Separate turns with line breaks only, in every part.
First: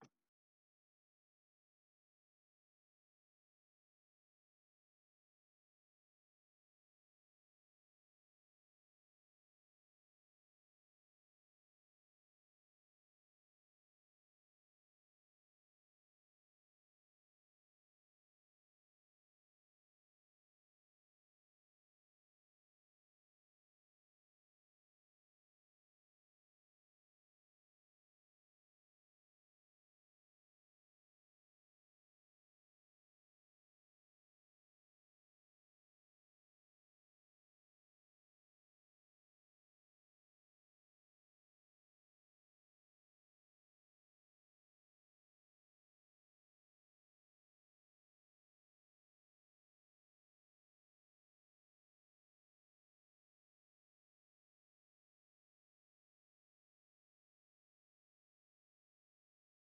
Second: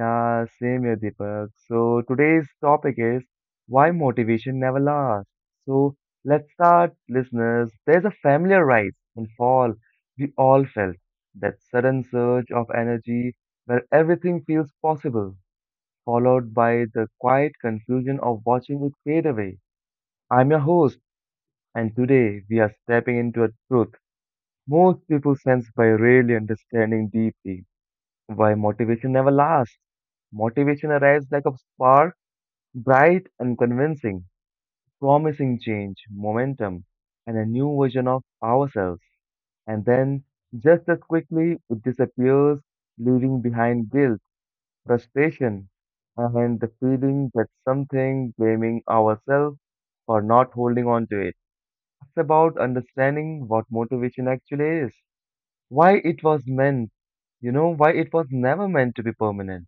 Yeah, same here, Deepak. So, today's topic is why motivation never lasts. So, let's start, listeners. There's a familiar rise and fall we all felt. That sudden surge of energy where everything feels possible, followed by the quiet confusion of watching it fade away. I'm your host, and today we are stepping into a truth most people sense by rarely understanding deeply why motivation never lasts. Motivation arrives like a spark, bright and convincing, promising change, momentum, and a new version of ourselves. And then, just as quickly, it disappears, leaving behind guilt, frustration, and the feeling that something blaming ourselves for not holding on to it. It's about understanding what motivation actually is, why it was meant, why it was never meant to be permanent,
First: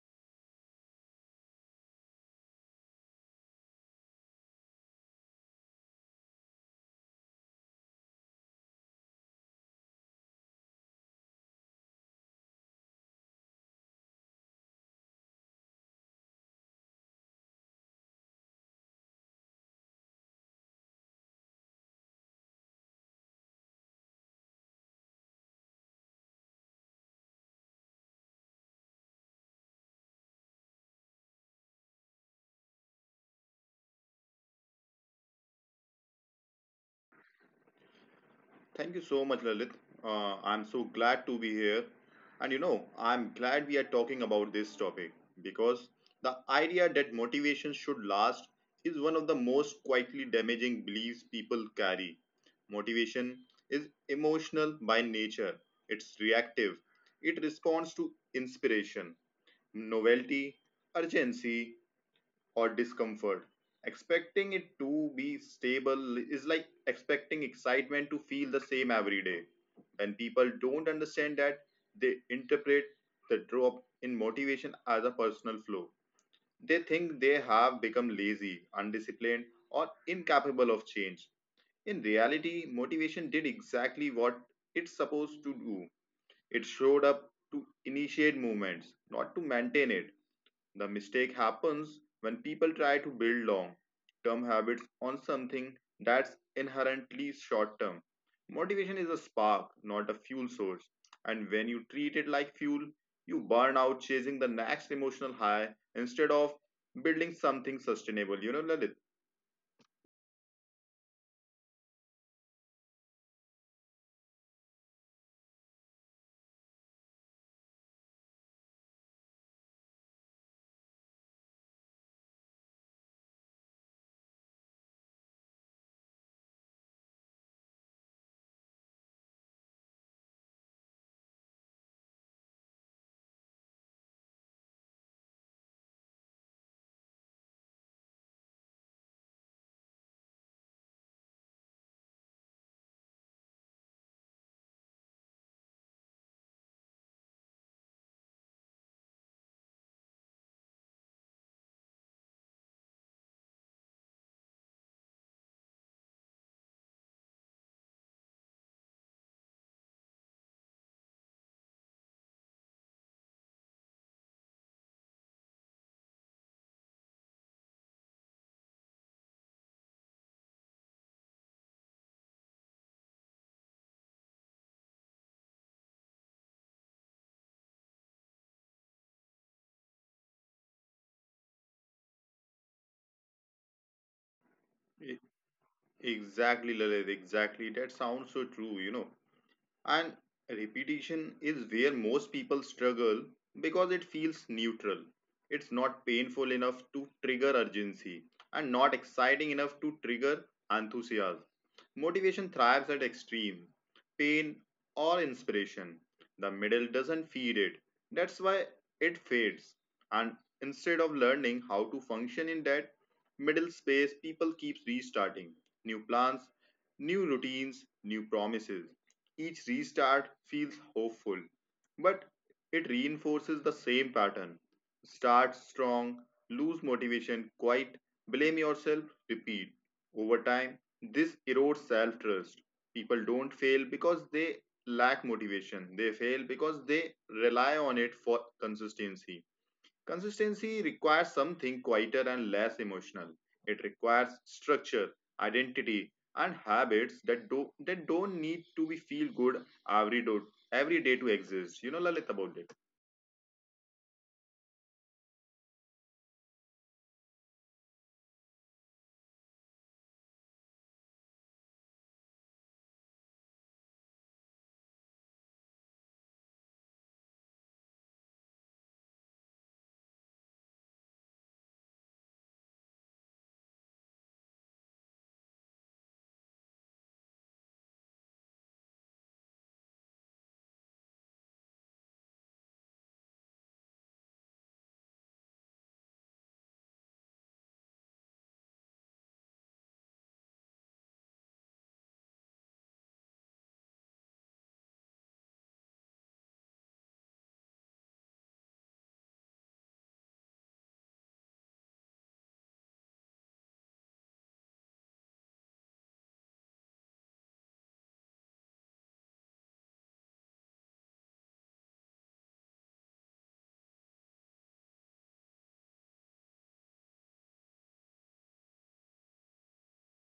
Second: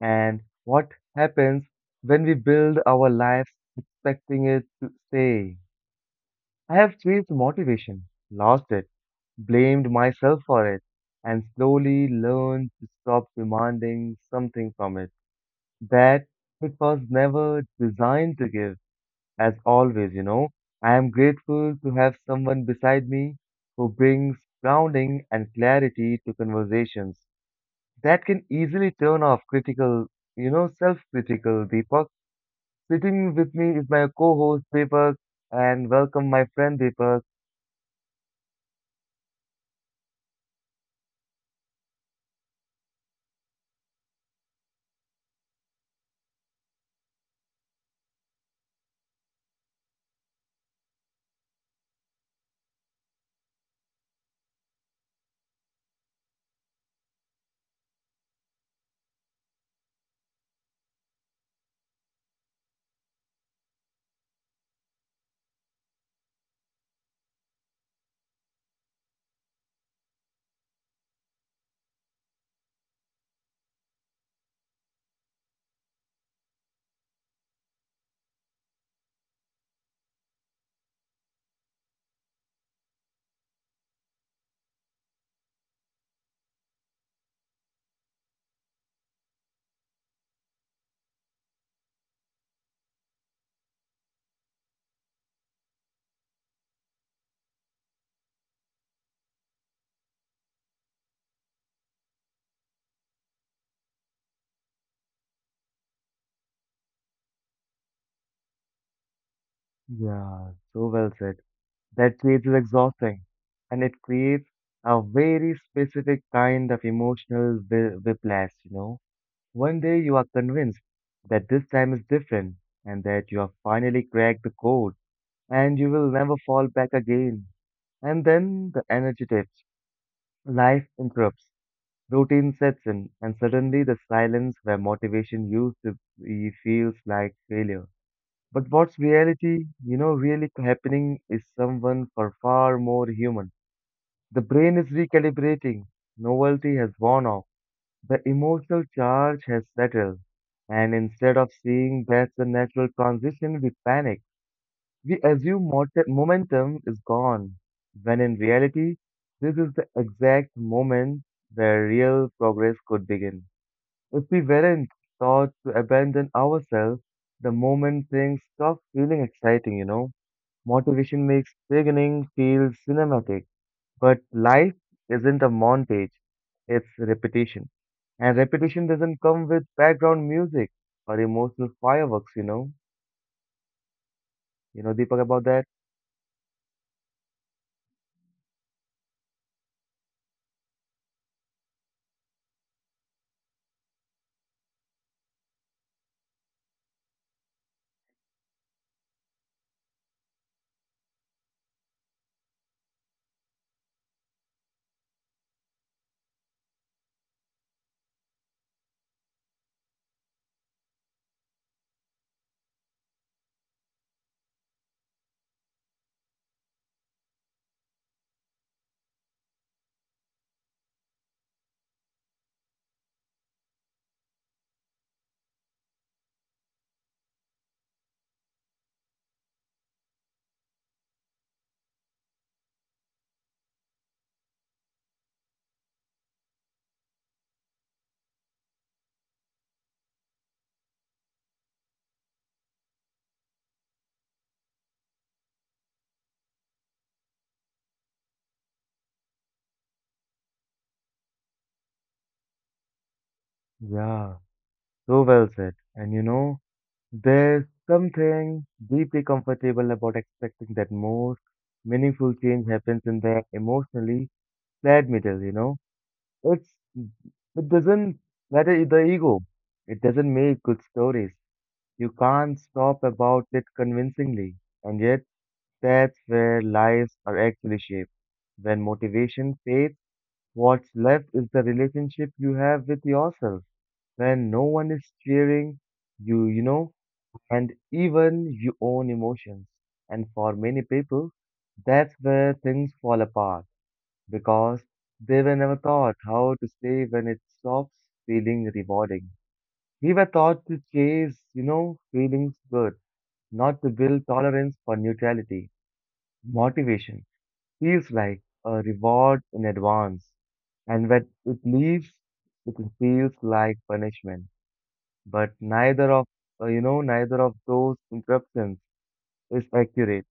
and what happens when we build our lives expecting it to stay. I have chased motivation, lost it, blamed myself for it, and slowly learned to stop demanding something from it that it was never designed to give. As always, I am grateful to have someone beside me who brings grounding and clarity to conversations that can easily turn off critical, self-critical Deepak. Sitting with me is my co-host Deepak, and welcome my friend Deepak.
Thank you so much, Lalit. I'm so glad to be here. And you know, I'm glad we are talking about this topic because the idea that motivation should last is one of the most quietly damaging beliefs people carry. Motivation is emotional by nature. It's reactive. It responds to inspiration, novelty, urgency, or discomfort. Expecting it to be stable is like expecting excitement to feel the same every day. When people don't understand that, they interpret the drop in motivation as a personal flaw. They think they have become lazy, undisciplined, or incapable of change. In reality, motivation did exactly what it's supposed to do. It showed up to initiate movements, not to maintain it. The mistake happens when people try to build long term habits on something that's inherently short term. Motivation is a spark, not a fuel source. And when you treat it like fuel, you burn out chasing the next emotional high instead of building something sustainable. You know, Lalit?
Yeah, so well said. That phase is exhausting and it creates a very specific kind of emotional whiplash, One day you are convinced that this time is different and that you have finally cracked the code and you will never fall back again. And then the energy dips, life interrupts, routine sets in, and suddenly the silence where motivation used to be feels like failure. But what's reality, really happening is someone far, far more human. The brain is recalibrating, novelty has worn off, the emotional charge has settled, and instead of seeing that's a natural transition, we panic. We assume momentum is gone, when in reality, this is the exact moment where real progress could begin. If we weren't taught to abandon ourselves, the moment things stop feeling exciting, motivation makes beginning feel cinematic. But life isn't a montage, it's repetition. And repetition doesn't come with background music or emotional fireworks.
E-
Deepak, about that?
Exactly, Lalit. Exactly. That sounds so true, you know. And repetition is where most people struggle because it feels neutral. It's not painful enough to trigger urgency and not exciting enough to trigger enthusiasm. Motivation thrives at extreme pain, or inspiration. The middle doesn't feed it. That's why it fades. And instead of learning how to function in that middle space, people keep restarting. New plans, new routines, new promises. Each restart feels hopeful, but it reinforces the same pattern. Start strong, lose motivation, quit, blame yourself, repeat. Over time, this erodes self trust. People don't fail because they lack motivation. They fail because they rely on it for consistency. Consistency requires something quieter and less emotional. It requires structure, identity, and habits that do that don't need to be feel good every do every day to exist. You know, Lalit, about it?
Yeah, so well said. And there's something deeply comfortable about expecting that most meaningful change happens in the emotionally flat middle. It's it doesn't matter the ego. It doesn't make good stories. You can't stop about it convincingly. And yet, that's where lives are actually shaped. When motivation fades, what's left is the relationship you have with yourself. When no one is cheering you, and even your own emotions. And for many people, that's where things fall apart because they were never taught how to stay when it stops feeling rewarding. We were taught to chase, feelings good, not to build tolerance for neutrality. Motivation feels like a reward in advance, and when it leaves, it feels like punishment. But neither of neither of those interruptions is accurate.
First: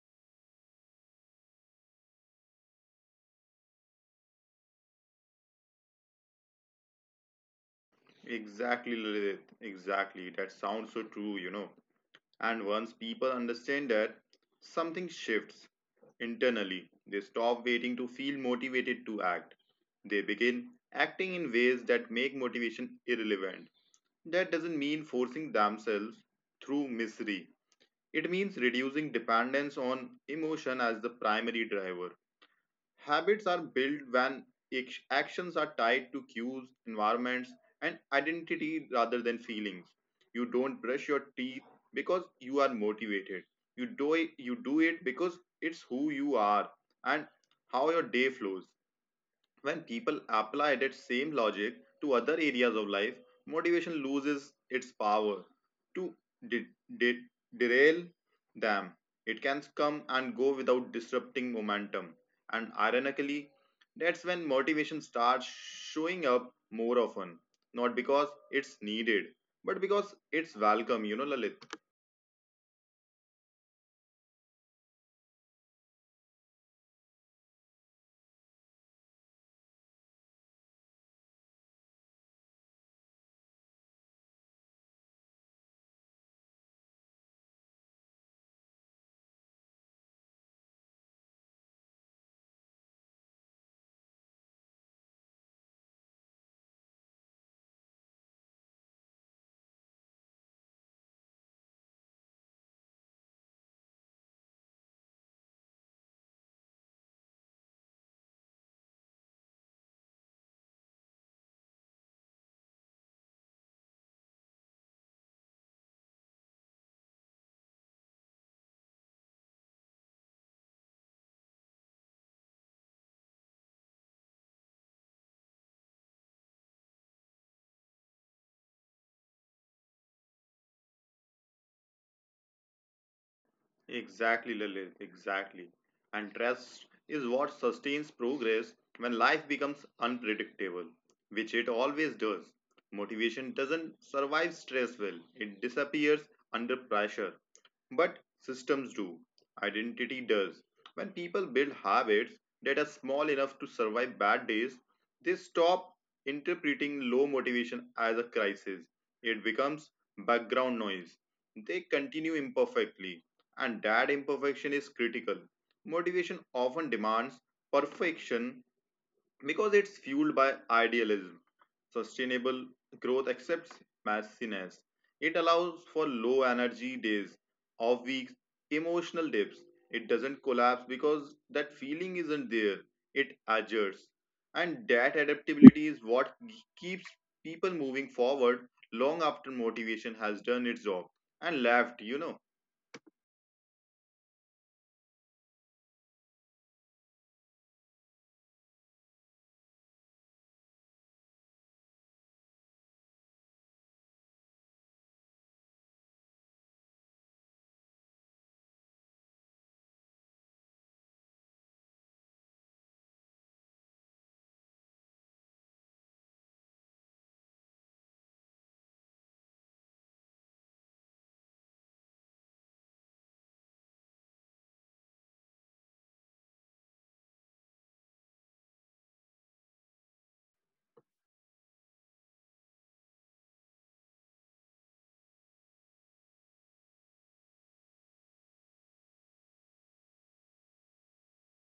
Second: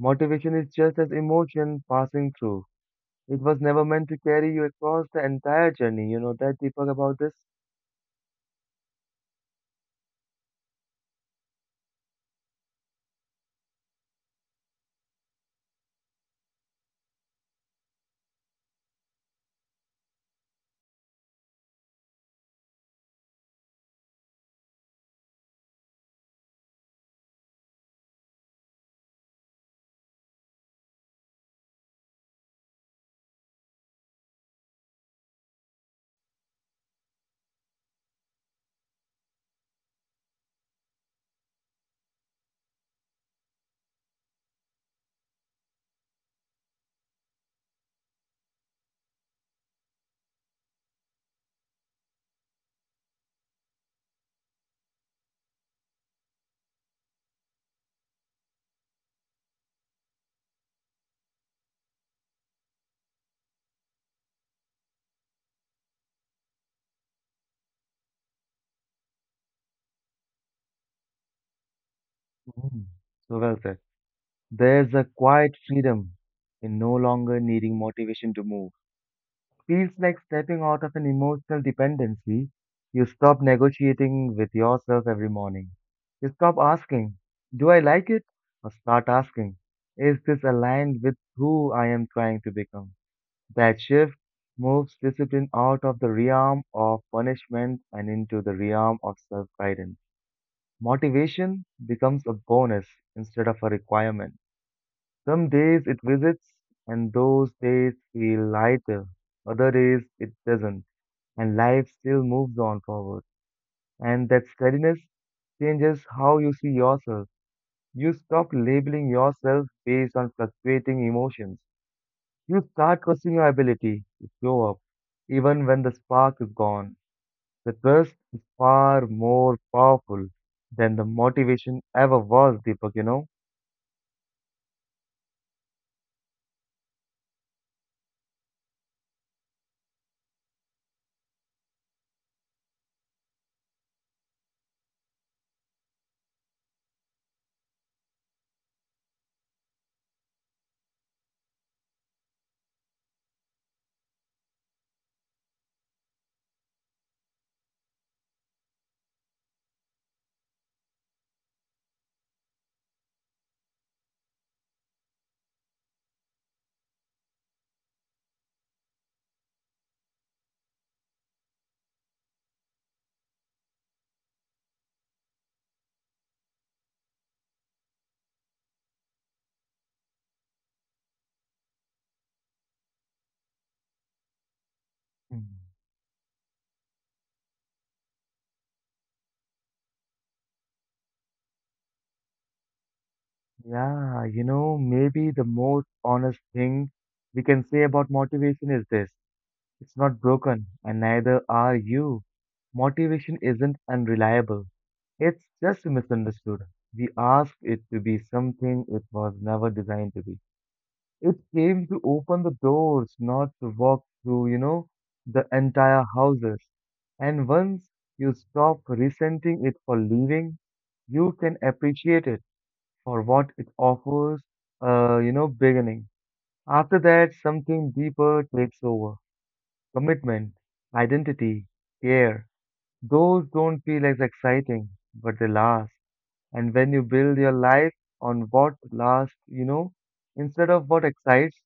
Motivation is just as emotion passing through. It was never meant to carry you across the entire journey. You know that, Deepak, about this.
Exactly, Lalit, exactly. That sounds so true, you know. And once people understand that, something shifts internally. They stop waiting to feel motivated to act. They begin acting in ways that make motivation irrelevant. That doesn't mean forcing themselves through misery. It means reducing dependence on emotion as the primary driver. Habits are built when actions are tied to cues, environments, and identity rather than feelings. You don't brush your teeth because you are motivated. You do it because it's who you are and how your day flows. When people apply that same logic to other areas of life, motivation loses its power to de- de- derail them. It can come and go without disrupting momentum. And ironically, that's when motivation starts showing up more often. Not because it's needed, but because it's welcome, you know, Lalit.
Mm. So well said. There's a quiet freedom in no longer needing motivation to move, feels like stepping out of an emotional dependency. You stop negotiating with yourself every morning. You stop asking, "Do I like it?" or start asking, "Is this aligned with who I am trying to become?" That shift moves discipline out of the realm of punishment and into the realm of self guidance. Motivation becomes a bonus instead of a requirement. Some days it visits, and those days feel lighter. Other days it doesn't, and life still moves on forward. And that steadiness changes how you see yourself. You stop labeling yourself based on fluctuating emotions. You start trusting your ability to show up, even when the spark is gone. The trust is far more powerful than the motivation ever was, Deepak, you know?
Exactly, Lalit, exactly. And trust is what sustains progress when life becomes unpredictable, which it always does. Motivation doesn't survive stress well. It disappears under pressure. But systems do. Identity does. When people build habits that are small enough to survive bad days, they stop interpreting low motivation as a crisis. It becomes background noise. They continue imperfectly, and that imperfection is critical. Motivation often demands perfection because it's fueled by idealism. Sustainable growth accepts messiness. It allows for low energy days, off weeks, emotional dips. It doesn't collapse because that feeling isn't there. It adjusts. And that
Mm.
adaptability is what keeps people moving forward long after motivation has done its job and left, you know.
Yeah, maybe the most honest thing we can say about motivation is this. It's not broken, and neither are you. Motivation isn't unreliable, it's just misunderstood. We asked it to be something it was never designed to be. It came to open the doors, not to walk through, the entire houses. And once you stop resenting it for leaving, you can appreciate it for what it offers, beginning. After that, something deeper takes over. Commitment, identity, care, those don't feel as exciting, but they last. And when you build your life on what lasts, instead of what excites,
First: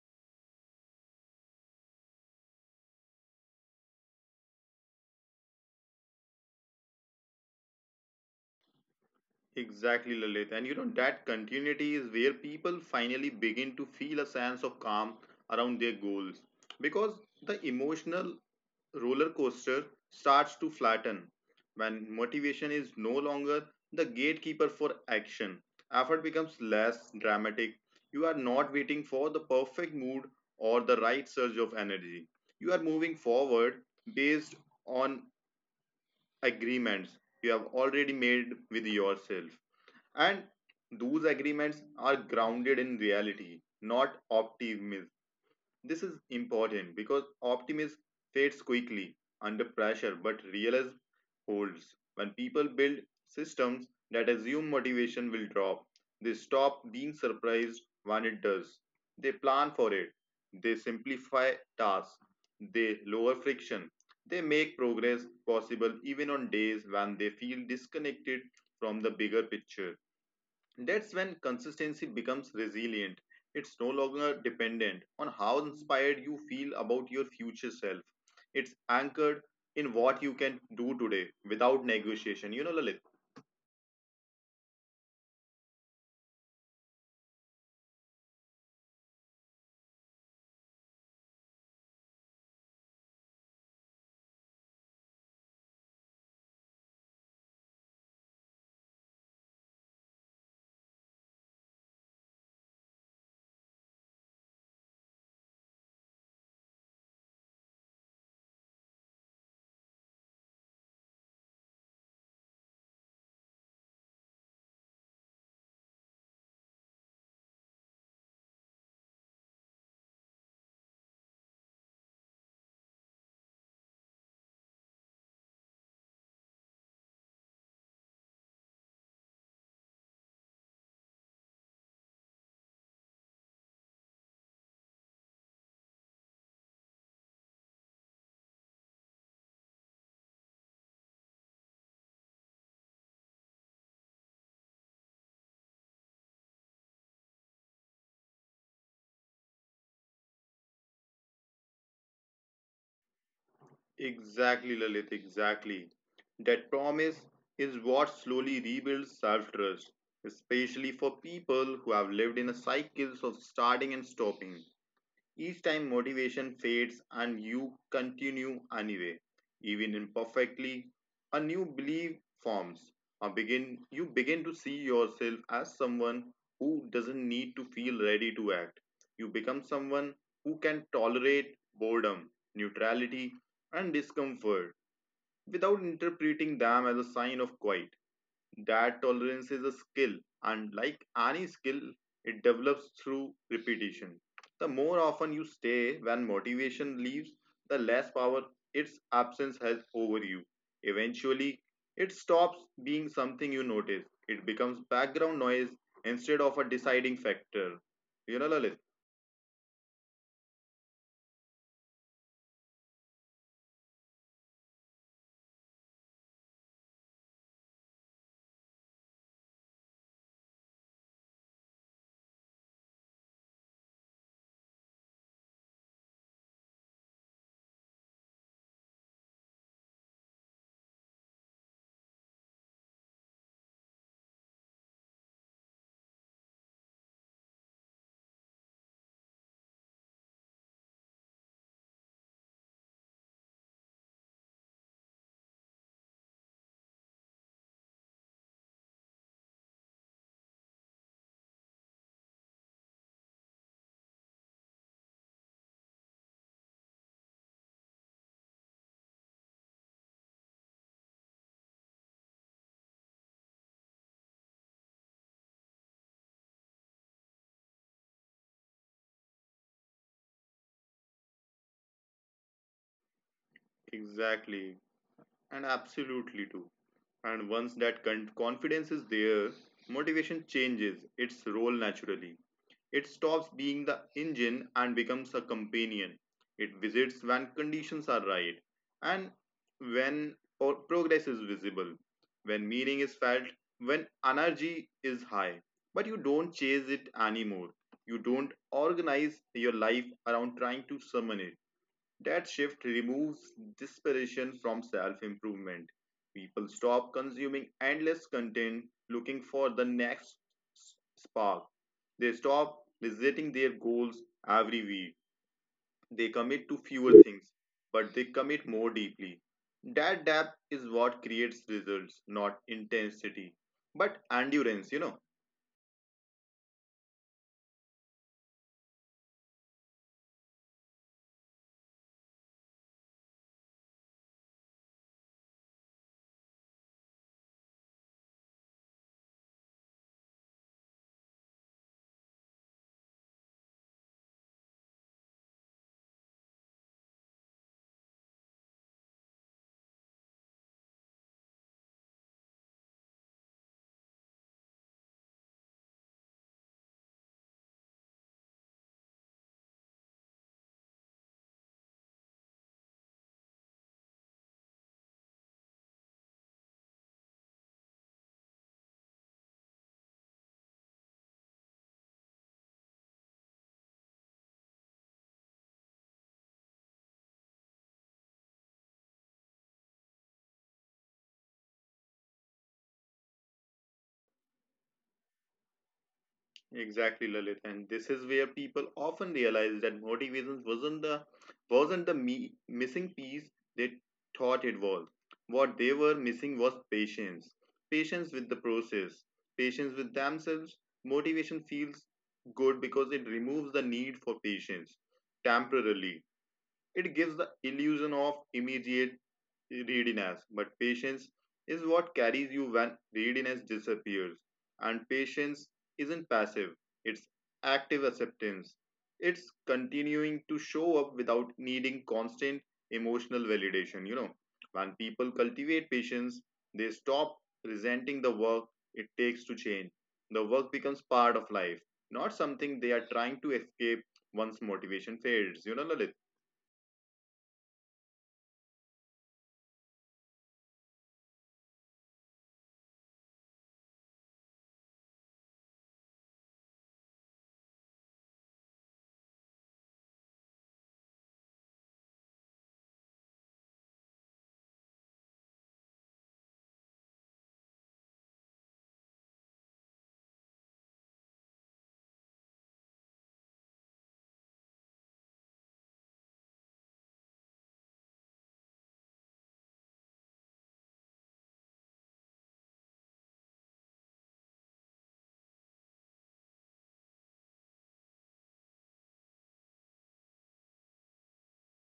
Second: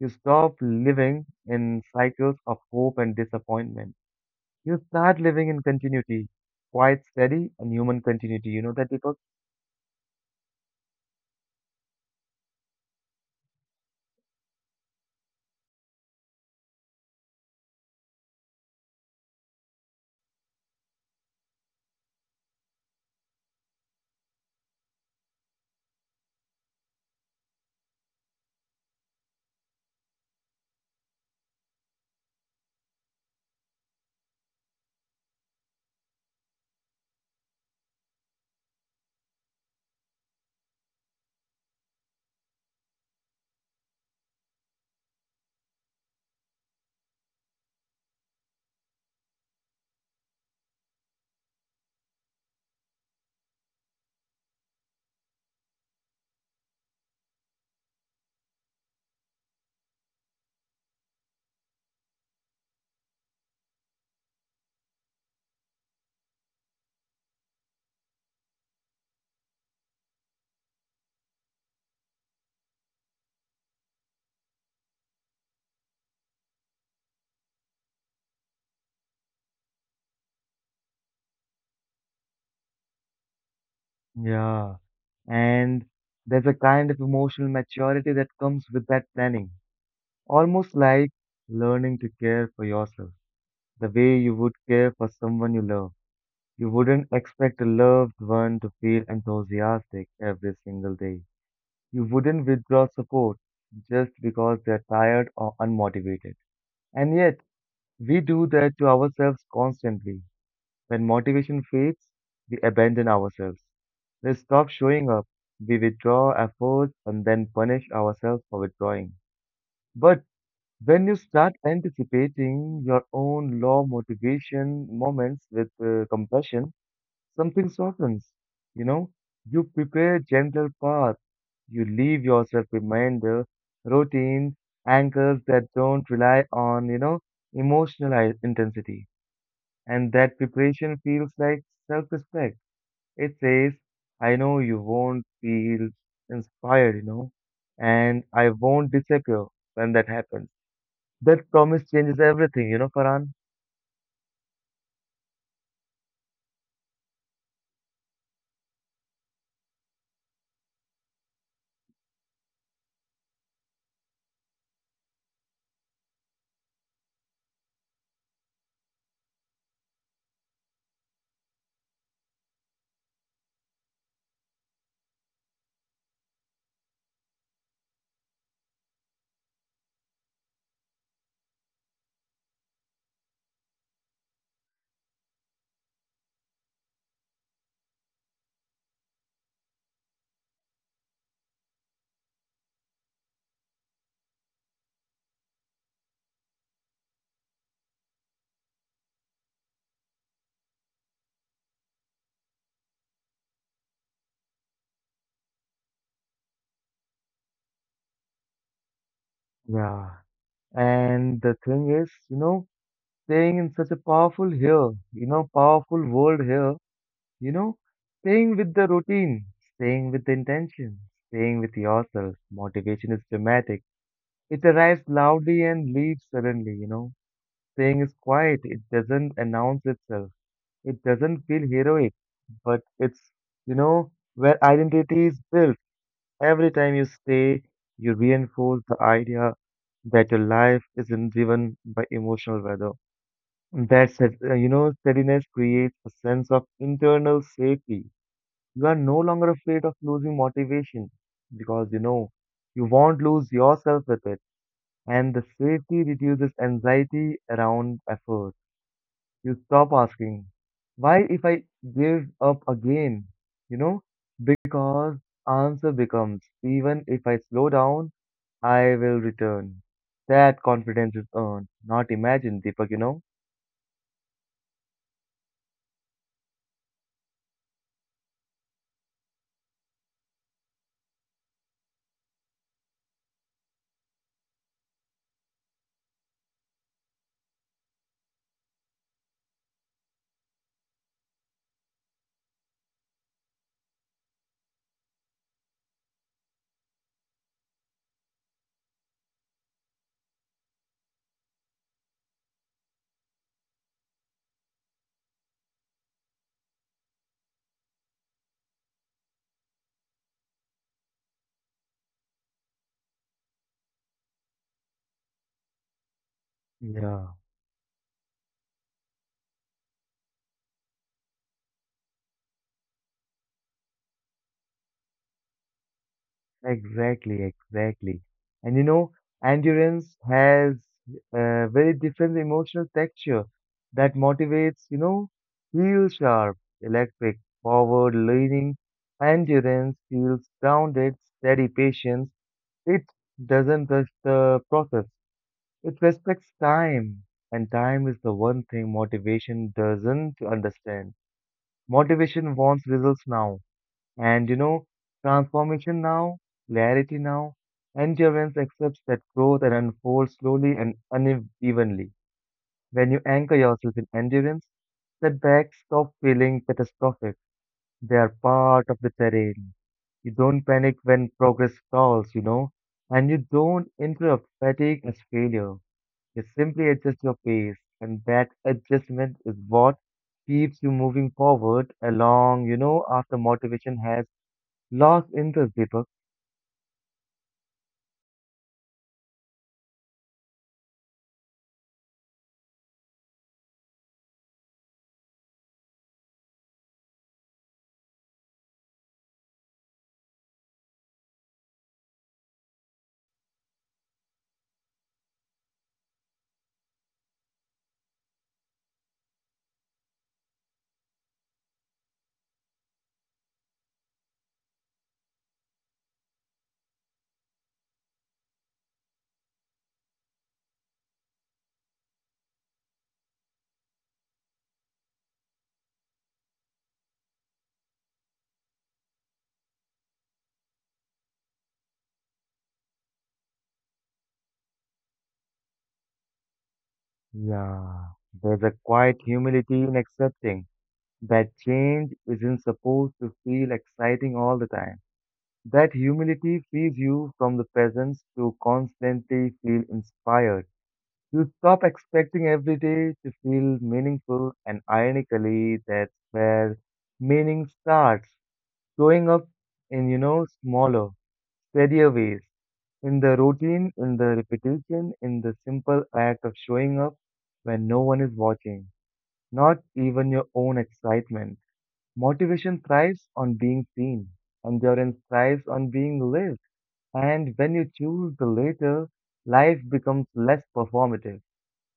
you stop living in cycles of hope and disappointment. You start living in continuity, quite steady and human continuity. You know that, Deepak?
Exactly, Lalit. And you know, that continuity is where people finally begin to feel a sense of calm around their goals because the emotional roller coaster starts to flatten when motivation is no longer the gatekeeper for action. Effort becomes less dramatic. You are not waiting for the perfect mood or the right surge of energy. You are moving forward based on agreements you have already made with yourself, and those agreements are grounded in reality, not optimism. This is important because optimism fades quickly under pressure, but realism holds. When people build systems that assume motivation will drop, they stop being surprised when it does. They plan for it, they simplify tasks, they lower friction, they make progress possible even on days when they feel disconnected from the bigger picture. That's when consistency becomes resilient. It's no longer dependent on how inspired you feel about your future self. It's anchored in what you can do today without negotiation. You know, Lalit?
Yeah. And there's a kind of emotional maturity that comes with that planning, almost like learning to care for yourself, the way you would care for someone you love. You wouldn't expect a loved one to feel enthusiastic every single day. You wouldn't withdraw support just because they're tired or unmotivated. And yet, we do that to ourselves constantly. When motivation fades, we abandon ourselves. We stop showing up, we withdraw efforts, and then punish ourselves for withdrawing. But when you start anticipating your own low motivation moments with compassion, something softens. You know, you prepare gentle path. You leave yourself reminder, routine, anchors that don't rely on, emotional intensity. And that preparation feels like self-respect. It says, I know you won't feel inspired, and I won't disappear when that happens. That promise changes everything, you know, Farhan.
Exactly, Lalit, exactly. That promise is what slowly rebuilds self trust, especially for people who have lived in a cycles of starting and stopping. Each time motivation fades and you continue anyway, even imperfectly, a new belief forms. You begin to see yourself as someone who doesn't need to feel ready to act. You become someone who can tolerate boredom, neutrality, and discomfort without interpreting them as a sign of quiet. That tolerance is a skill, and like any skill, it develops through repetition. The more often you stay when motivation leaves, the less power its absence has over you. Eventually, it stops being something you notice. It becomes background noise instead of a deciding factor. You know, Lalit?
Yeah. And the thing is, staying in such a powerful here, powerful world here, you know, staying with the routine, staying with the intention, staying with yourself. Motivation is dramatic. It arrives loudly and leaves suddenly. Staying is quiet. It doesn't announce itself. It doesn't feel heroic, but it's, you know, where identity is built. Every time you stay, you reinforce the idea that your life isn't driven by emotional weather. That said, steadiness creates a sense of internal safety. You are no longer afraid of losing motivation because you know you won't lose yourself with it. And the safety reduces anxiety around effort. You stop asking, why if I give up again? You know, because answer becomes, even if I slow down, I will return. That confidence is earned, not imagined, Deepak, you know?
Exactly, and absolutely too. And once that confidence is there, motivation changes its role naturally. It stops being the engine and becomes a companion. It visits when conditions are right, and when progress is visible, when meaning is felt, when energy is high. But you don't chase it anymore. You don't organize your life around trying to summon it. That shift removes desperation from self improvement. People stop consuming endless content looking for the next spark. They stop resetting their goals every week. They commit to fewer
Yeah.
things, but they commit more deeply. That depth is what creates results, not intensity, but endurance, you know.
Exactly, exactly. And endurance has a very different emotional texture that motivates, heel sharp, electric, forward leaning. Endurance feels grounded, steady patience. It doesn't rush the process. It respects time. And time is the one thing motivation doesn't understand. Motivation wants results now. And transformation now, clarity now, endurance accepts that growth and unfolds slowly and unevenly. When you anchor yourself in endurance, setbacks stop feeling catastrophic. They are part of the terrain. You don't panic when progress stalls, and you don't interrupt fatigue as failure. You simply adjust your pace, and that adjustment is what keeps you moving forward along, after motivation has lost interest, Deepak.
Exactly, Lalit, and this is where people often realize that motivation wasn't the missing piece they thought it was. What they were missing was patience, patience with the process, patience with themselves. Motivation feels good because it removes the need for patience temporarily. It gives the illusion of immediate readiness, but patience is what carries you when readiness disappears. And patience isn't passive, it's active acceptance. It's continuing to show up without needing constant emotional validation. You know, when people cultivate patience, they stop resenting the work it takes to change. The work becomes part of life, not something they are trying to escape once motivation fades. You know, Lalit?
Yeah, there's a quiet humility in accepting that change isn't supposed to feel exciting all the time. That humility frees you from the presence to constantly feel inspired. You stop expecting every day to feel meaningful, and ironically, that's where meaning starts. Growing up in, smaller, steadier ways, in the routine, in the repetition, in the simple act of showing up when no one is watching, not even your own excitement. Motivation thrives on being seen, endurance thrives on being lived, and when you choose the latter, life becomes less performative.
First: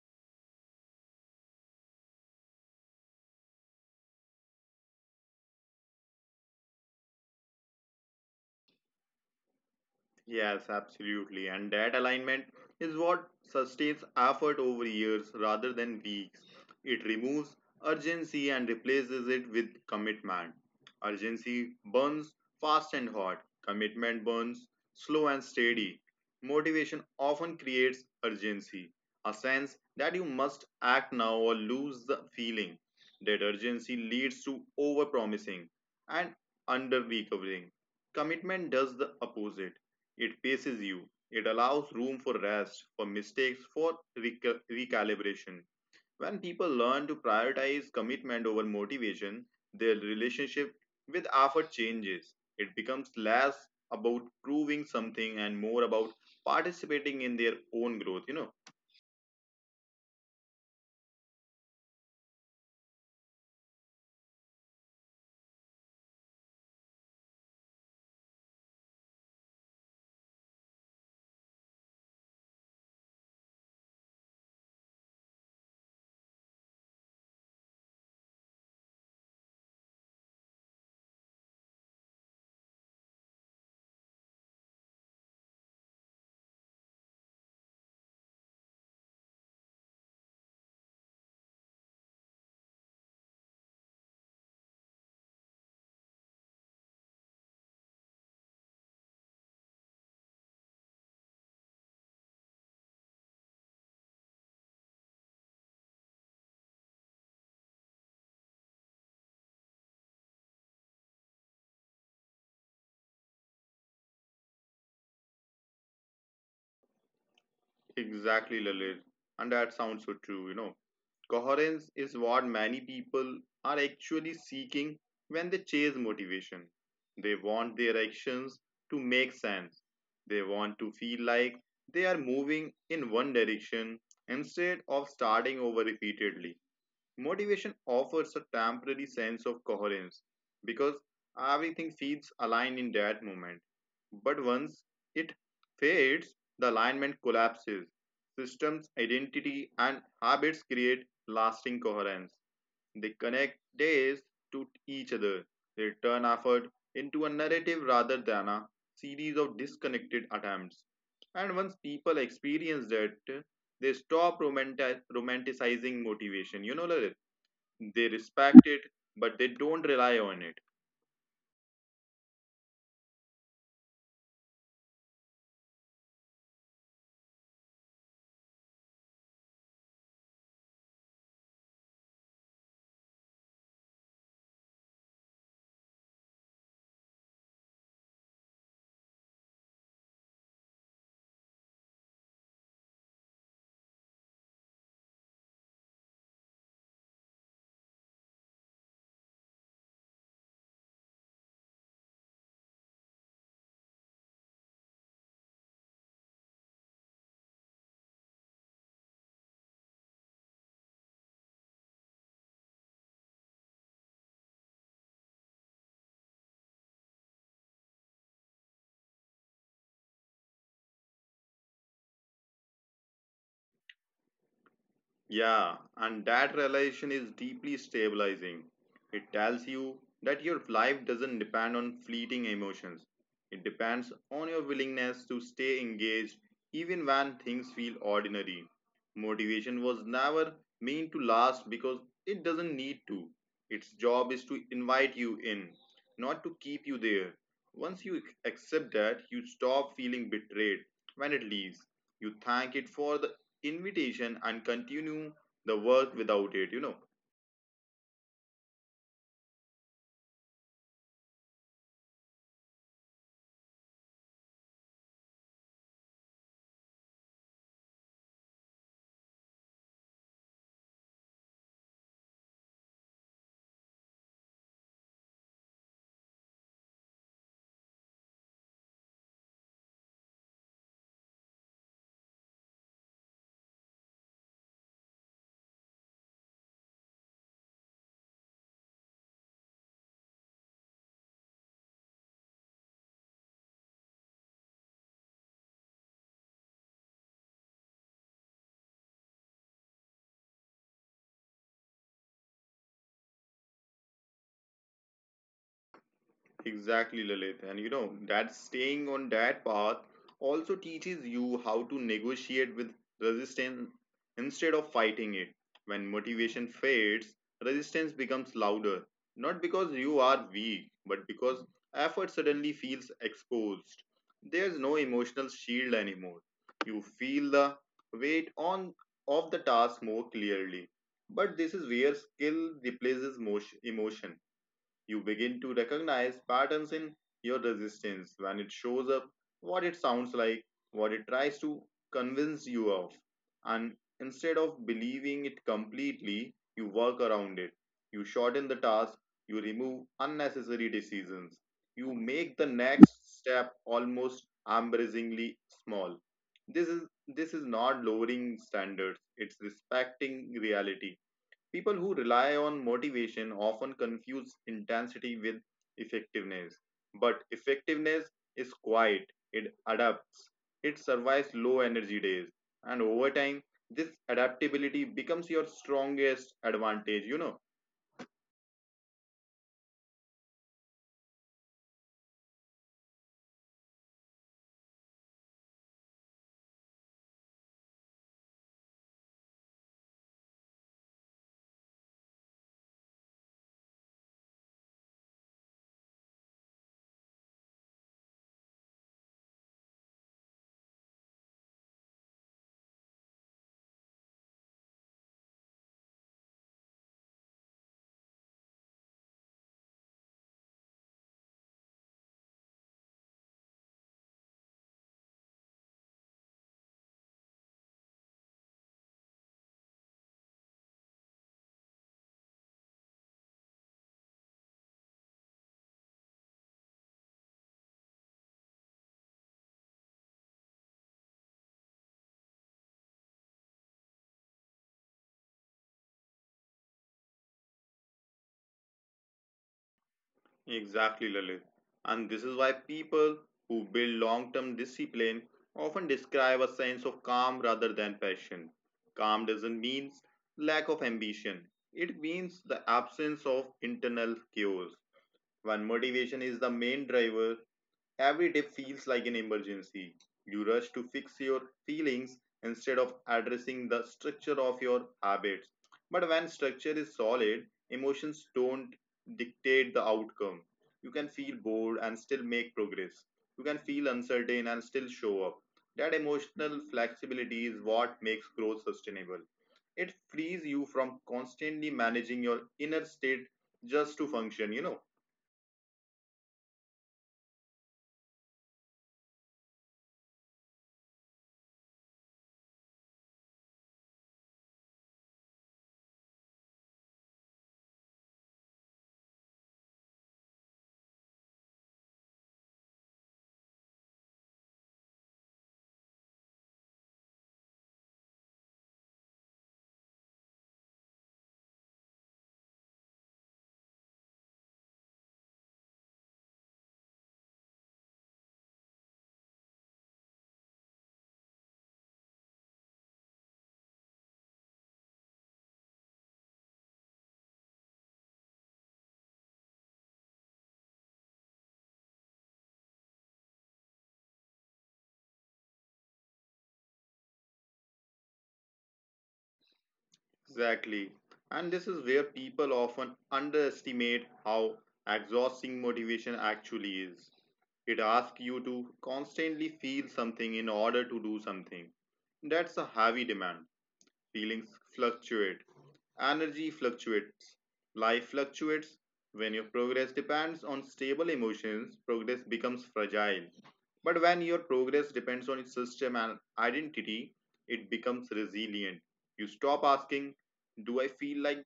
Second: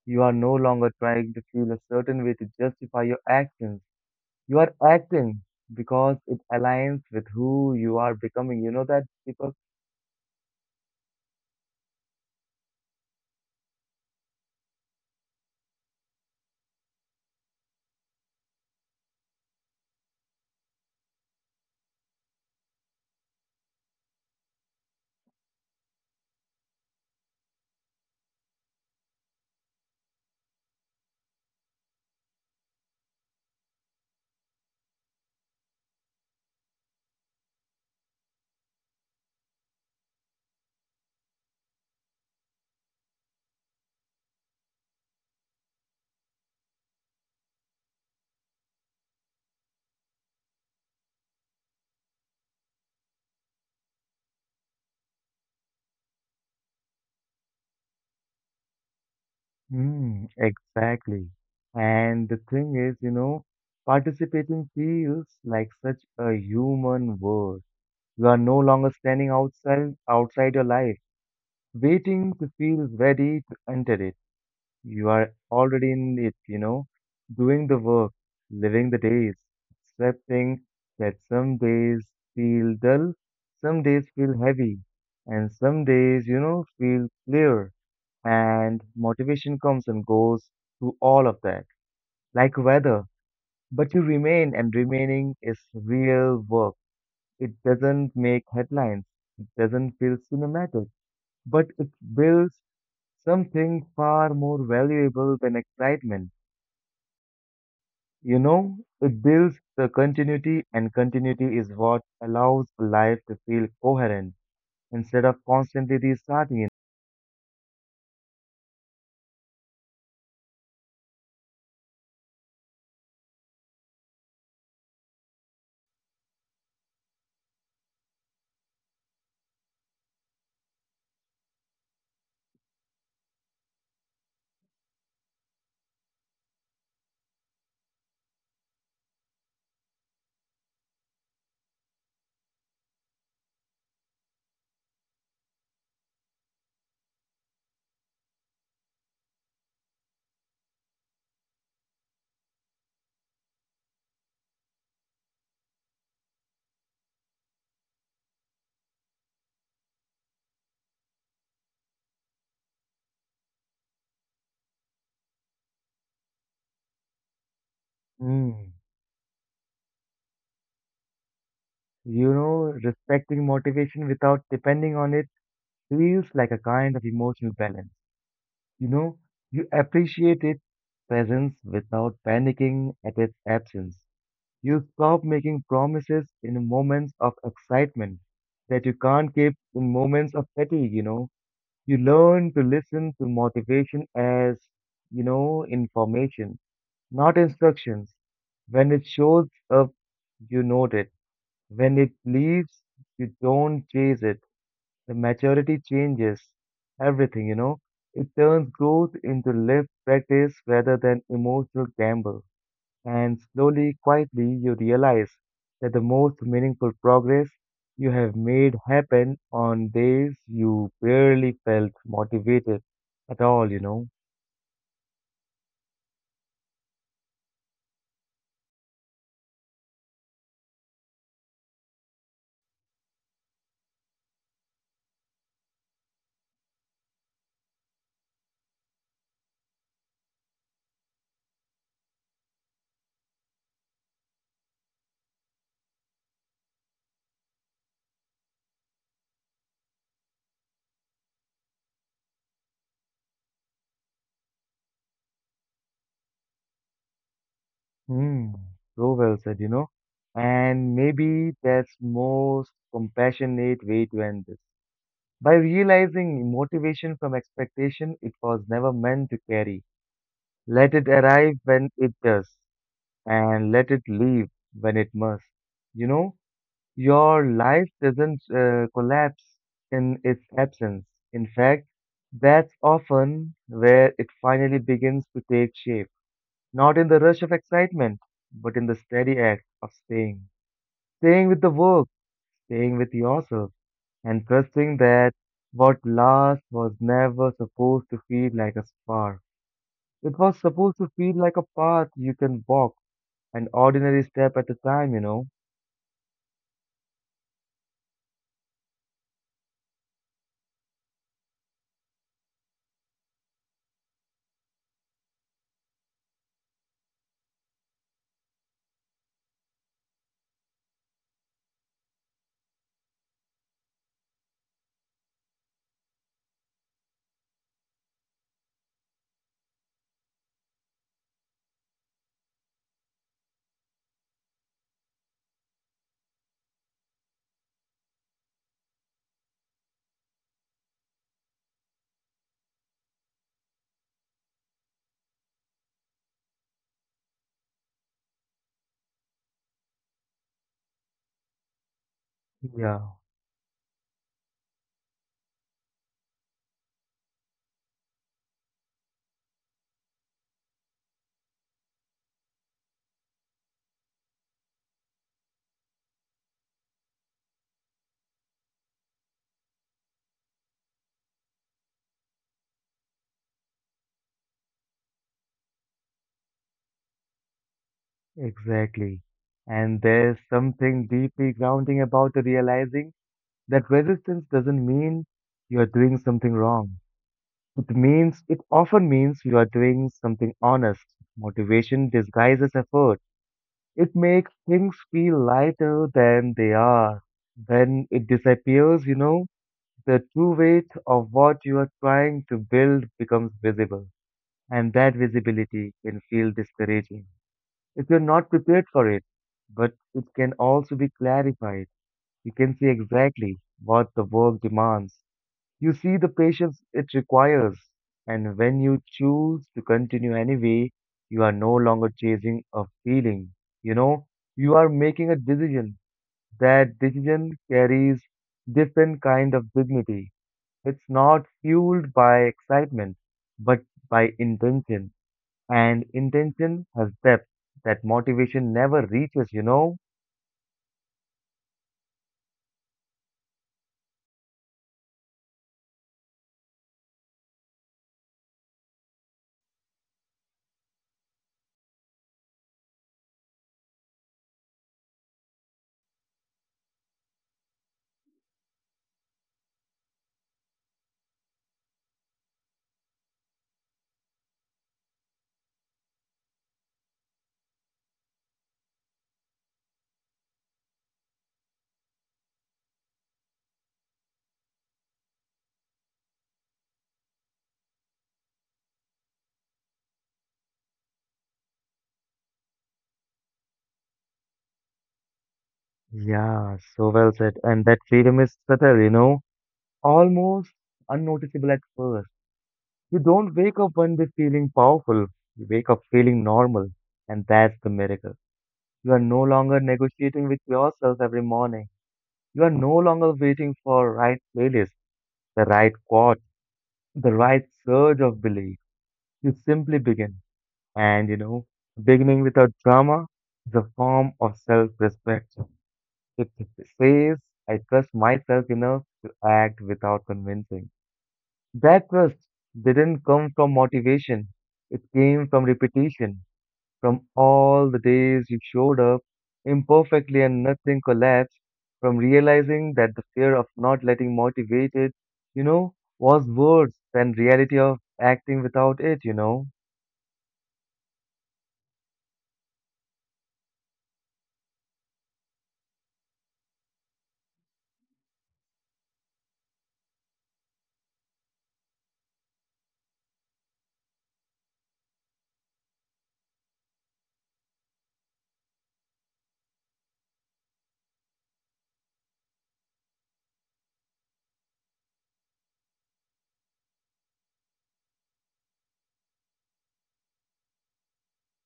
You are no longer trying to feel a certain way to justify your actions, you are acting because it aligns with who you are becoming. You know that, people.
Yes, absolutely. And that alignment is what sustains effort over years rather than weeks. It removes urgency and replaces it with commitment. Urgency burns fast and hot, commitment burns slow and steady. Motivation often creates urgency, a sense that you must act now or lose the feeling. That urgency leads to overpromising and under recovering. Commitment does the opposite. It paces you. It allows room for rest, for mistakes, for recalibration. When people learn to prioritize commitment over motivation, their relationship with effort changes. It becomes less about proving something and more about participating in their own growth, you know.
Mm, exactly. And the thing is, participating feels like such a human word. You are no longer standing outside your life, waiting to feel ready to enter it. You are already in it, doing the work, living the days, accepting that some days feel dull, some days feel heavy, and some days, feel clear. And motivation comes and goes through all of that, like weather. But you remain, and remaining is real work. It doesn't make headlines, it doesn't feel cinematic, but it builds something far more valuable than excitement. You know, it builds the continuity, and continuity is what allows life to feel coherent instead of constantly restarting it.
Exactly, Lalit. And that sounds so true, you know. Coherence is what many people are actually seeking when they chase motivation. They want their actions to make sense. They want to feel like they are moving in one direction instead of starting over repeatedly. Motivation offers a temporary sense of coherence because everything feels aligned in that moment. But once it fades, the alignment collapses. Systems, identity, and habits create lasting coherence. They connect days to each other. They turn effort into a narrative rather than a series of disconnected attempts. And once people experience that, they stop romanticizing motivation. You know, Lalit? They respect
Mm.
it, but they don't rely on it.
Respecting motivation without depending on it feels like a kind of emotional balance. You know, you appreciate its presence without panicking at its absence. You stop making promises in moments of excitement that you can't keep in moments of fatigue, You learn to listen to motivation as, information, not instructions. When it shows up, you note it. When it leaves, you don't chase it. The maturity changes everything, It turns growth into lived practice rather than emotional gamble. And slowly, quietly, you realize that the most meaningful progress you have made happened on days you barely felt motivated at all,
Yeah, and that realization is deeply stabilizing. It tells you that your life doesn't depend on fleeting emotions. It depends on your willingness to stay engaged even when things feel ordinary. Motivation was never meant to last because it doesn't need to. Its job is to invite you in, not to keep you there. Once you accept that, you stop feeling betrayed when it leaves. You thank it for the invitation and continue the work without it, you know.
Hmm, so well said, And maybe that's most compassionate way to end this. By realizing motivation from expectation, it was never meant to carry. Let it arrive when it does, and let it leave when it must. You know, your life doesn't collapse in its absence. In fact, that's often where it finally begins to take shape. Not in the rush of excitement, but in the steady act of staying. Staying with the work, staying with yourself, and trusting that what last was never supposed to feel like a spark. It was supposed to feel like a path you can walk, an ordinary step at a time, you know?
Exactly, Lilith. And you know, that staying on that path also teaches you how to negotiate with resistance instead of fighting it. When motivation fades, resistance becomes louder, not because you are weak, but because effort suddenly feels exposed. There's no emotional shield anymore. You feel the weight on of the task more clearly. But this is where skill replaces motion, emotion. You begin to recognize patterns in your resistance, when it shows up, what it sounds like, what it tries to convince you of. And instead of believing it completely, you work around it. You shorten the task, you remove unnecessary decisions, you make the
Yeah.
next step almost embarrassingly small. This is this is not lowering standards, it's respecting reality. People who rely on motivation often confuse intensity with effectiveness. But effectiveness is quiet, it adapts, it survives low energy days. And over time, this adaptability becomes your strongest advantage.
Exactly. And there's something deeply grounding about realizing that resistance doesn't mean you are doing something wrong. It means, it often means you are doing something honest. Motivation disguises effort. It makes things feel lighter than they are. When it disappears, the true weight of what you are trying to build becomes visible. And that visibility can feel discouraging if you're not prepared for it. But it can also be clarified. You can see exactly what the work demands. You see the patience it requires. And when you choose to continue anyway, you are no longer chasing a feeling. You know, you are making a decision. That decision carries different kind of dignity. It's not fueled by excitement, but by intention, and intention has depth that motivation never reaches, you know?
Exactly, Lalit. And this is why people who build long term discipline often describe a sense of calm rather than passion. Calm doesn't mean lack of ambition, it means the absence of internal chaos. When motivation is the main driver, every day feels like an emergency. You rush to fix your feelings instead of addressing the structure of your habits. But when structure is solid, emotions don't dictate the outcome. You can feel bored and still make progress. You can feel uncertain and still show up. That emotional flexibility is what makes growth sustainable. It frees you from constantly managing your inner state just to function.
Yeah, so well said. And that freedom is subtle, almost unnoticeable at first. You don't wake up one day feeling powerful, you wake up feeling normal, and that's the miracle. You are no longer negotiating with yourself every morning. You are no longer waiting for right playlist, the right quote, the right surge of belief. You simply begin. And, beginning without drama is a form of self-respect. It says, I trust myself enough to act without convincing. That trust didn't come from motivation. It came from repetition, from all the days you showed up imperfectly and nothing collapsed, from realizing that the fear of not letting motivated, was worse than reality of acting without it,
Exactly. And this is where people often underestimate how exhausting motivation actually is. It asks you to constantly feel something in order to do something. That's a heavy demand. Feelings fluctuate, energy fluctuates, life fluctuates. When your progress depends on stable emotions, progress becomes fragile. But when your progress depends on its system and identity, it becomes resilient. You stop asking, "Do I feel like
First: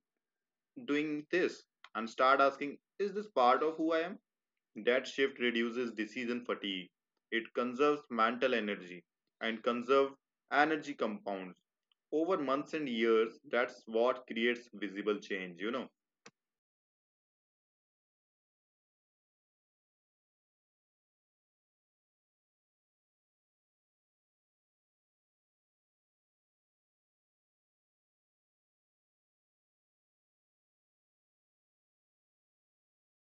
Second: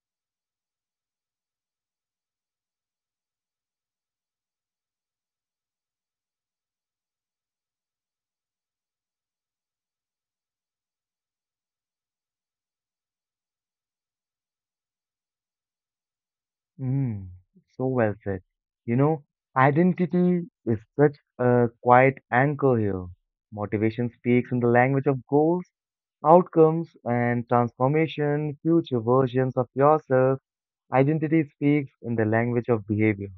doing this?" and start asking, "Is this part of who I am?" That shift reduces decision fatigue. It conserves mental energy, and conserve energy compounds over months and years. That's what creates visible change.
Mm, so well said. You know, identity is such a quiet anchor here. Motivation speaks in the language of goals, outcomes, and transformation, future versions of yourself. Identity speaks in the language of behavior.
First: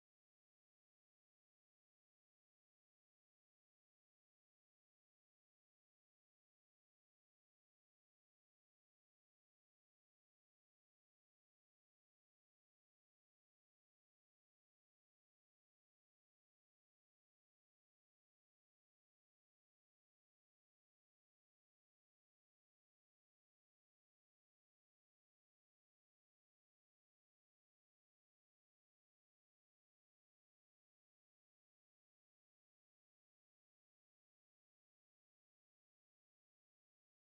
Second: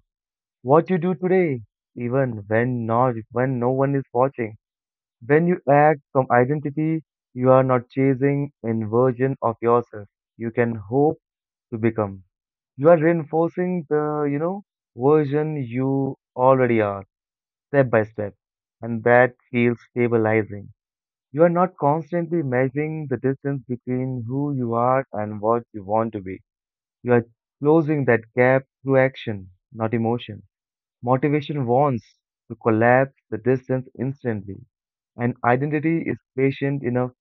What you do today, even when not, when no one is watching. When you act from identity, you are not chasing an version of yourself. You can hope to become. You are reinforcing the, version you already are, step by step, and that feels stabilizing. You are not constantly measuring the distance between who you are and what you want to be. You are closing that gap through action, not emotion. Motivation wants to collapse the distance instantly, and identity is patient enough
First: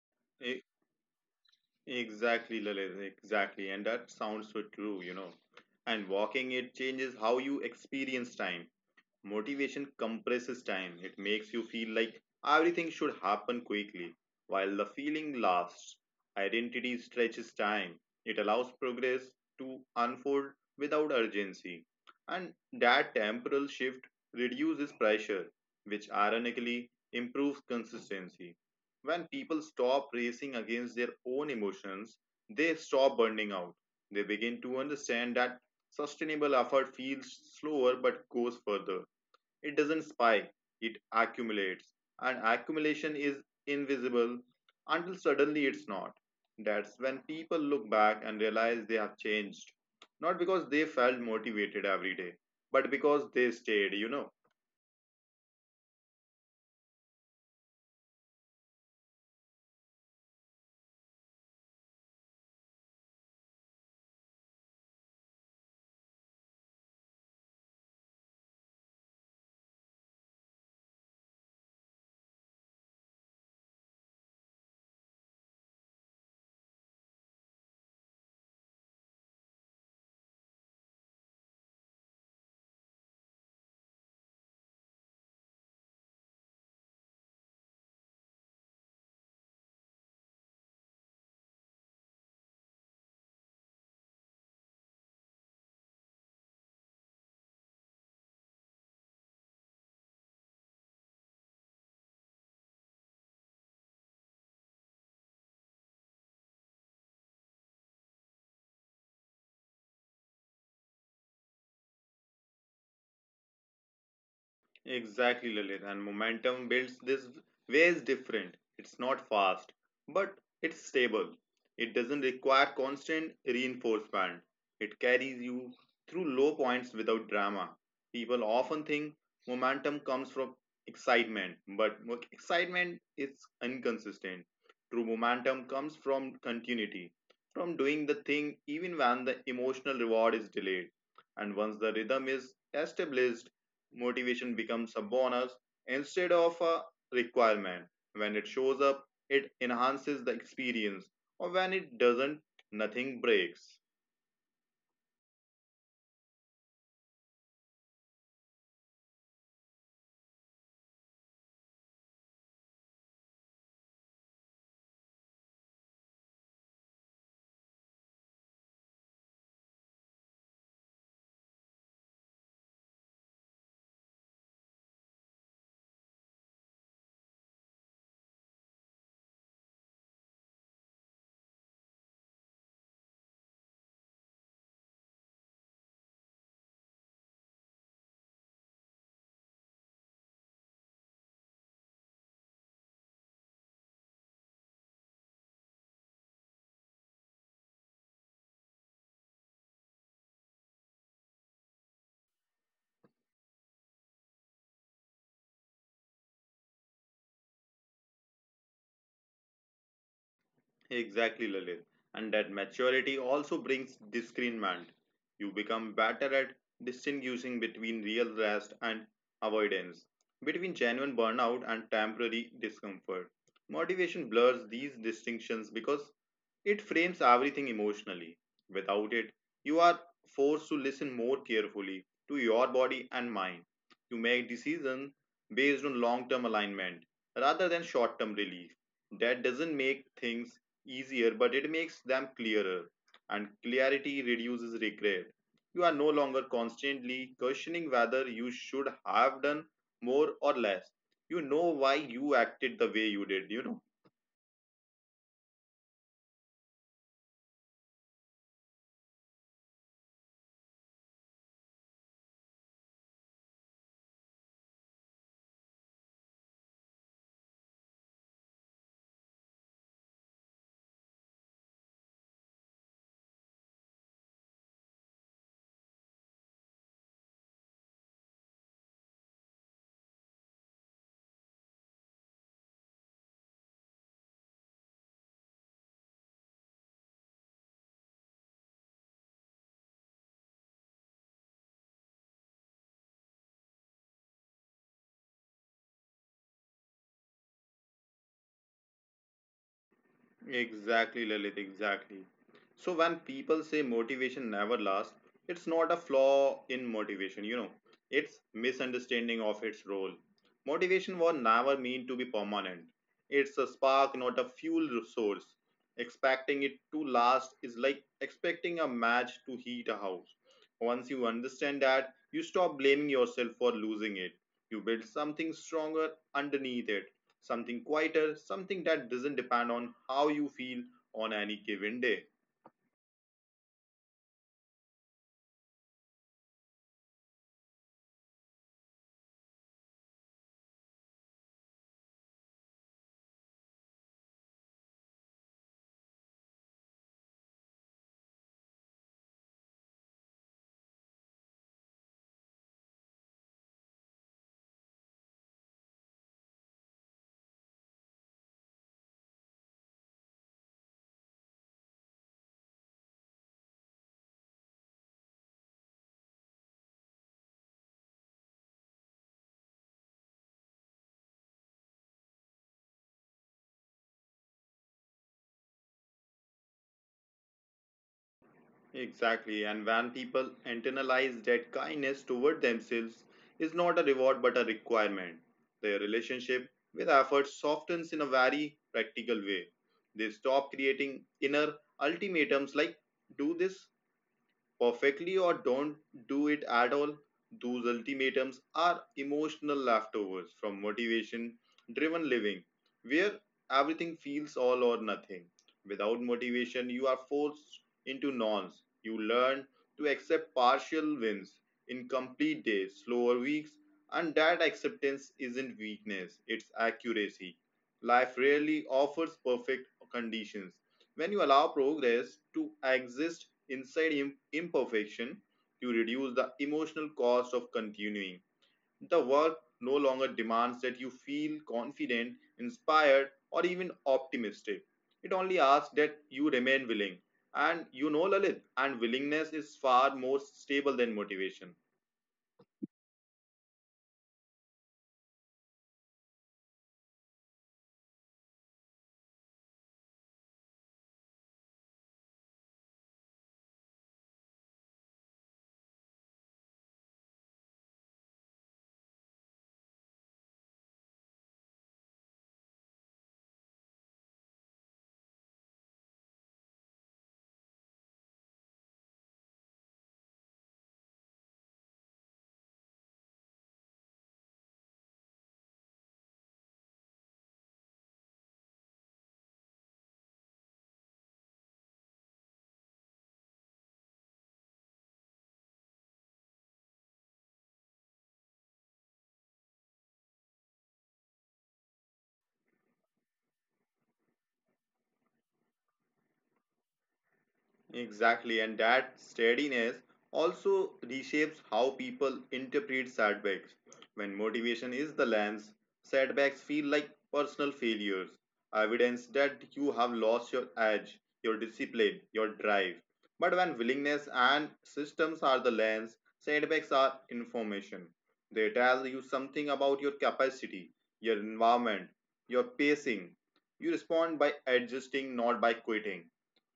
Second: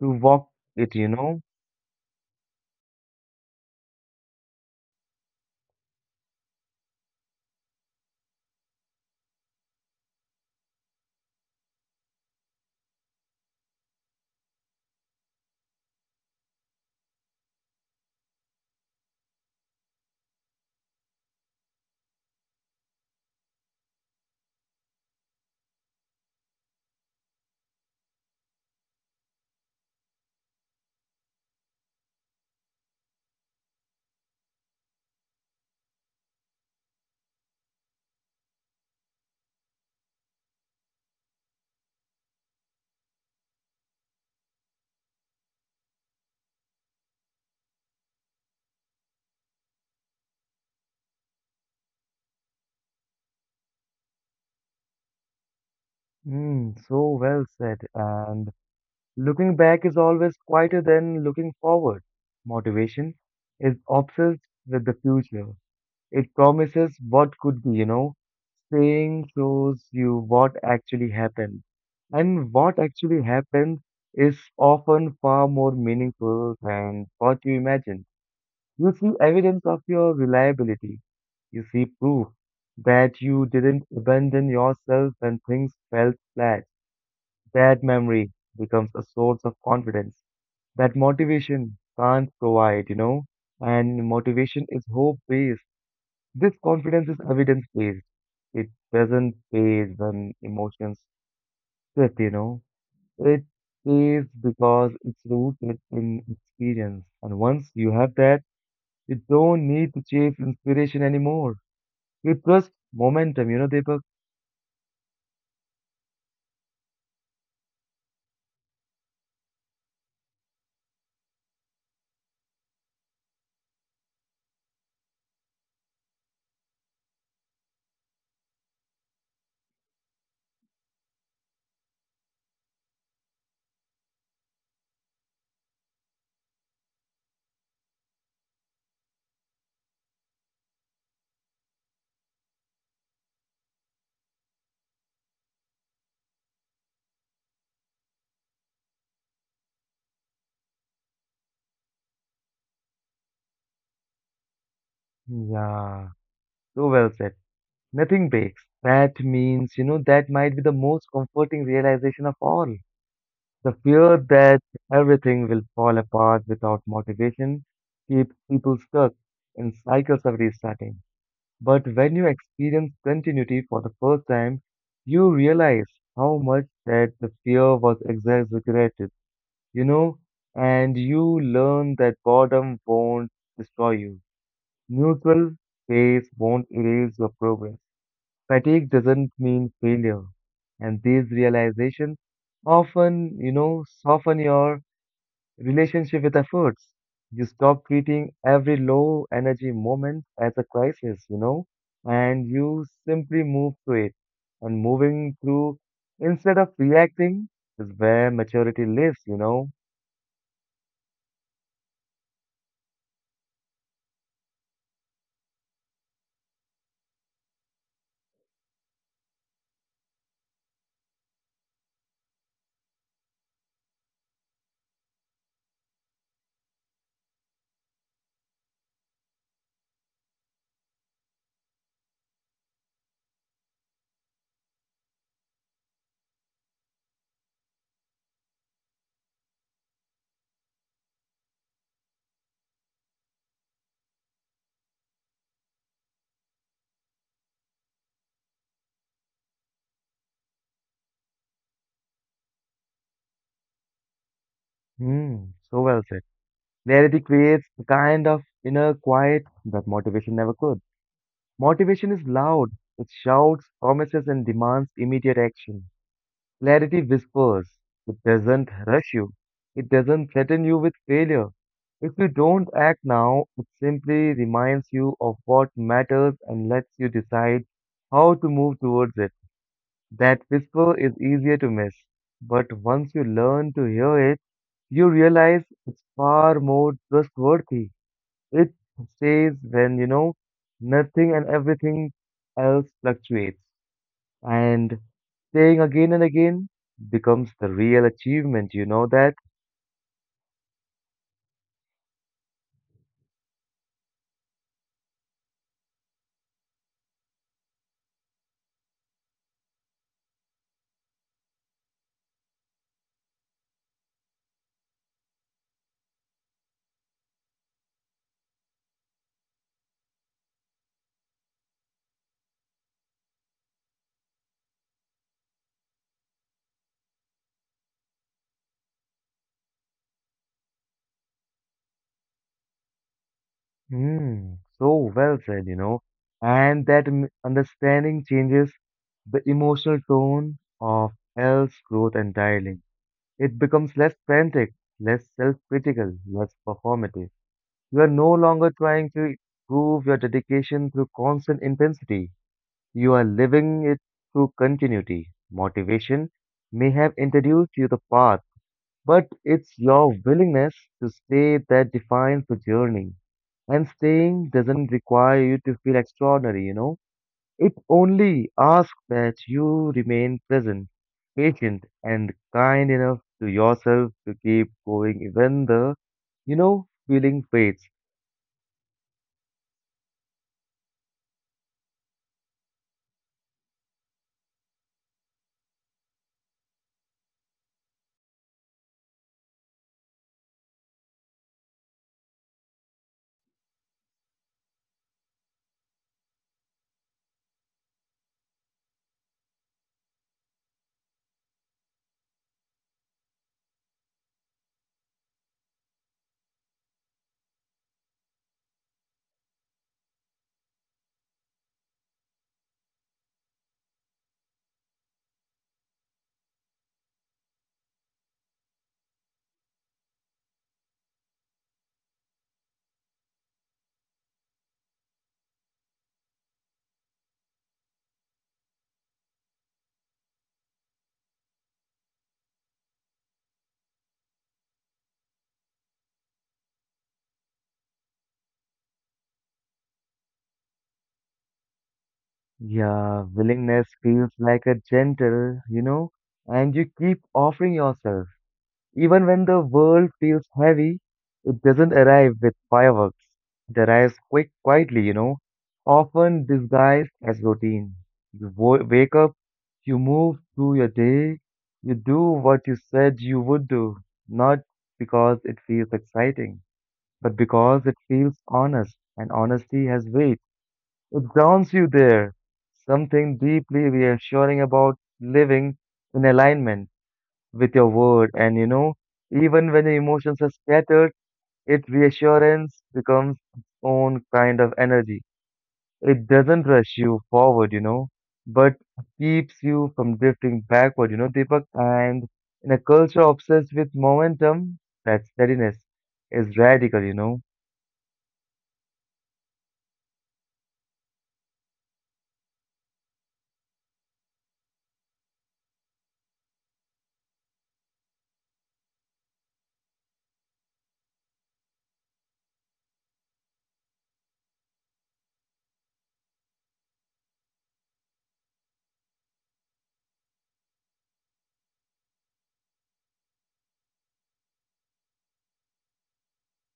to walk
E-
it,
Exactly, Lalit, exactly. And that sounds so true, you know. And walking it changes how you experience time. Motivation compresses time. It makes you feel like everything should happen quickly, while the feeling lasts. Identity stretches time. It allows progress to unfold without urgency. And that temporal shift reduces pressure, which ironically improves consistency. When people stop racing against their own emotions, they stop burning out. They begin to understand that sustainable effort feels slower but goes further. It doesn't spike, it accumulates. And accumulation is invisible until suddenly it's not. That's when people look back and realize they have changed. Not because they felt motivated every day, but because they stayed.
Mm, so well said. And looking back is always quieter than looking forward. Motivation is obsessed with the future. It promises what could be, Staying shows you what actually happened. And what actually happened is often far more meaningful than what you imagine. You see evidence of your reliability. You see proof that you didn't abandon yourself when things fell flat. That memory becomes a source of confidence that motivation can't provide, and motivation is hope based. This confidence is evidence based. It doesn't pays when emotions sit, It pays because it's rooted in experience. And once you have that, you don't need to chase inspiration anymore. You trust momentum, you know, Deepak?
Exactly, Lalit. And momentum builds this way is different. It's not fast, but it's stable. It doesn't require constant reinforcement. It carries you through low points without drama. People often think momentum comes from excitement, but excitement is inconsistent. True momentum comes from continuity, from doing the thing even when the emotional reward is delayed. And once the rhythm is established, motivation becomes a bonus instead of a requirement. When it shows up, it enhances the experience, or when it doesn't, nothing breaks.
Yeah, so well said. Nothing breaks. That means, that might be the most comforting realization of all. The fear that everything will fall apart without motivation keeps people stuck in cycles of restarting. But when you experience continuity for the first time, you realize how much that the fear was exaggerated, you know, and you learn that boredom won't destroy you. Neutral space won't erase your progress. Fatigue doesn't mean failure. And these realizations often, soften your relationship with efforts. You stop treating every low energy moment as a crisis, and you simply move through it. And moving through instead of reacting is where maturity lives,
Exactly, Lalit. And that maturity also brings discernment. You become better at distinguishing between real rest and avoidance, between genuine burnout and temporary discomfort. Motivation blurs these distinctions because it frames everything emotionally. Without it, you are forced to listen more carefully to your body and mind. You make decisions based on long term alignment rather than short term relief. That doesn't make things easier, but it makes them clearer, and clarity reduces regret. You are no longer constantly questioning whether you should have done more or less. You know why you acted the way you did.
Hmm, so well said. Clarity creates a kind of inner quiet that motivation never could. Motivation is loud, it shouts, promises, and demands immediate action. Clarity whispers. It doesn't rush you. It doesn't threaten you with failure. If you don't act now, it simply reminds you of what matters and lets you decide how to move towards it. That whisper is easier to miss. But once you learn to hear it, you realize it's far more trustworthy. It says when, nothing and everything else fluctuates, and playing again and again becomes the real achievement, you know that?
Exactly, Lilith, exactly. So when people say motivation never lasts, it's not a flaw in motivation. It's misunderstanding of its role. Motivation was never meant to be permanent. It's a spark, not a fuel source. Expecting it to last is like expecting a match to heat a house. Once you understand that, you stop blaming yourself for losing it. You build something stronger underneath it, something quieter, something that doesn't depend on how you feel on any given day.
Hmm, so well said, And that understanding changes the emotional tone of L's growth entirely. It becomes less frantic, less self critical, less performative. You are no longer trying to prove your dedication through constant intensity. You are living it through continuity. Motivation may have introduced you the path, but it's your willingness to stay that defines the journey. And staying doesn't require you to feel extraordinary, It only asks that you remain present, patient, and kind enough to yourself to keep going even the, feeling fades.
Exactly, and when people internalize that kindness toward themselves is not a reward but a requirement, their relationship with effort softens in a very practical way. They stop creating inner ultimatums like "do this perfectly or don't do it at all." Those ultimatums are emotional leftovers from motivation driven living, where everything feels all or nothing. Without motivation, you are forced into nonce. You learn to accept partial wins, incomplete days, slower weeks, and that acceptance isn't weakness, it's accuracy. Life rarely offers perfect conditions. When you allow progress to exist inside imperfection to reduce the emotional cost of continuing. The work no longer demands that you feel confident, inspired, or even optimistic. It only asks that you remain willing. And you know, Lalit, and willingness is far more stable than motivation.
Yeah, willingness feels like a gentle, and you keep offering yourself. Even when the world feels heavy, it doesn't arrive with fireworks. It arrives quietly, often disguised as routine. You wake up, you move through your day, you do what you said you would do, not because it feels exciting, but because it feels honest, and honesty has weight. It grounds you there, something deeply reassuring about living in alignment with your word. And, even when the emotions are scattered, its reassurance becomes its own kind of energy. It doesn't rush you forward, but keeps you from drifting backward, you know, Deepak. And in a culture obsessed with momentum, that steadiness is radical,
Exactly, and that steadiness also reshapes how people interpret setbacks. When motivation is the lens, setbacks feel like personal failures, evidence that you have lost your edge, your discipline, your drive. But when willingness and systems are the lens, setbacks are information. They tell you something about your capacity, your environment, your pacing. You respond by adjusting, not by quitting.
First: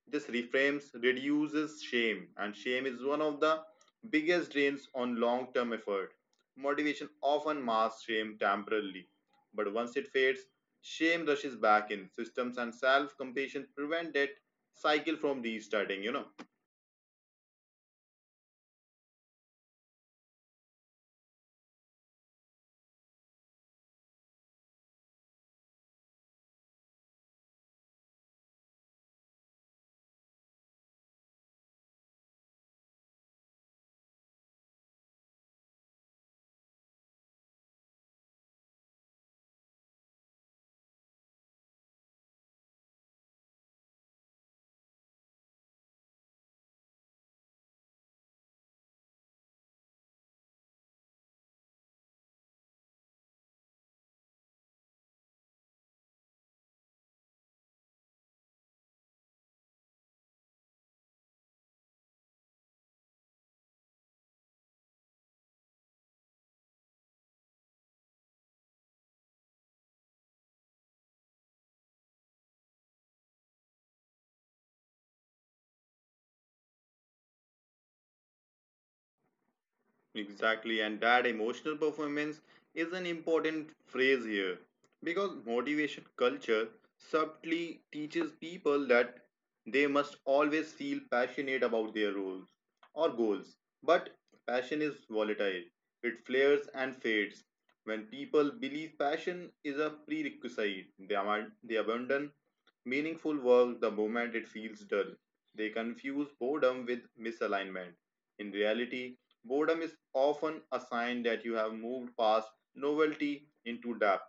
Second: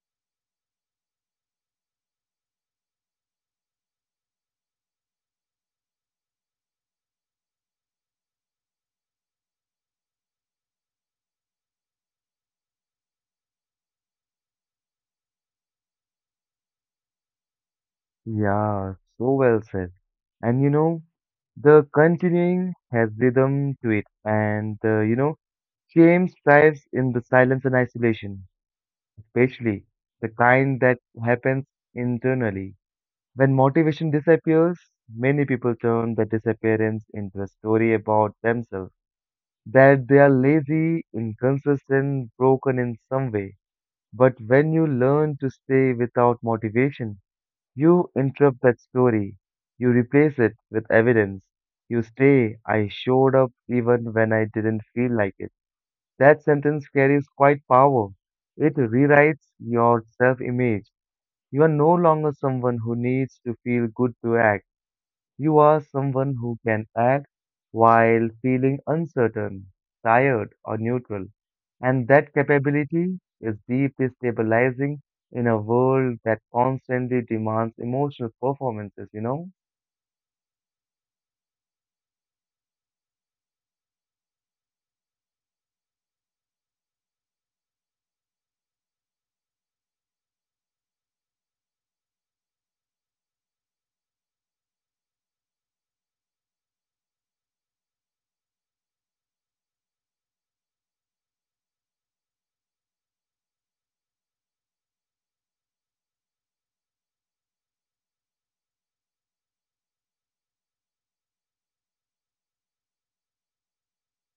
This reframes, reduces shame, and shame is one of the biggest drains on long term effort. Motivation often masks shame temporarily, but once it fades, shame rushes back in. Systems and self compassion prevent that cycle from restarting.
Yeah, so well said. And, the continuing has rhythm to it, and, shame thrives in the silence and isolation, especially the kind that happens internally. When motivation disappears, many people turn the disappearance into a story about themselves, that they are lazy, inconsistent, broken in some way. But when you learn to stay without motivation, you interrupt that story. You replace it with evidence. You say, I showed up even when I didn't feel like it. That sentence carries quite power. It rewrites your self image. You are no longer someone who needs to feel good to act. You are someone who can act while feeling uncertain, tired, or neutral. And that capability is deeply stabilizing in a world that constantly demands emotional performances, you know?
Exactly, and that emotional performance is an important phrase here because motivation culture subtly teaches people that they must always feel passionate about their roles or goals. But passion is volatile, it flares and fades. When people believe passion is a prerequisite, they abandon meaningful work the moment it feels dull. They confuse boredom with misalignment. In reality, boredom is often a sign that you have moved past novelty into depth.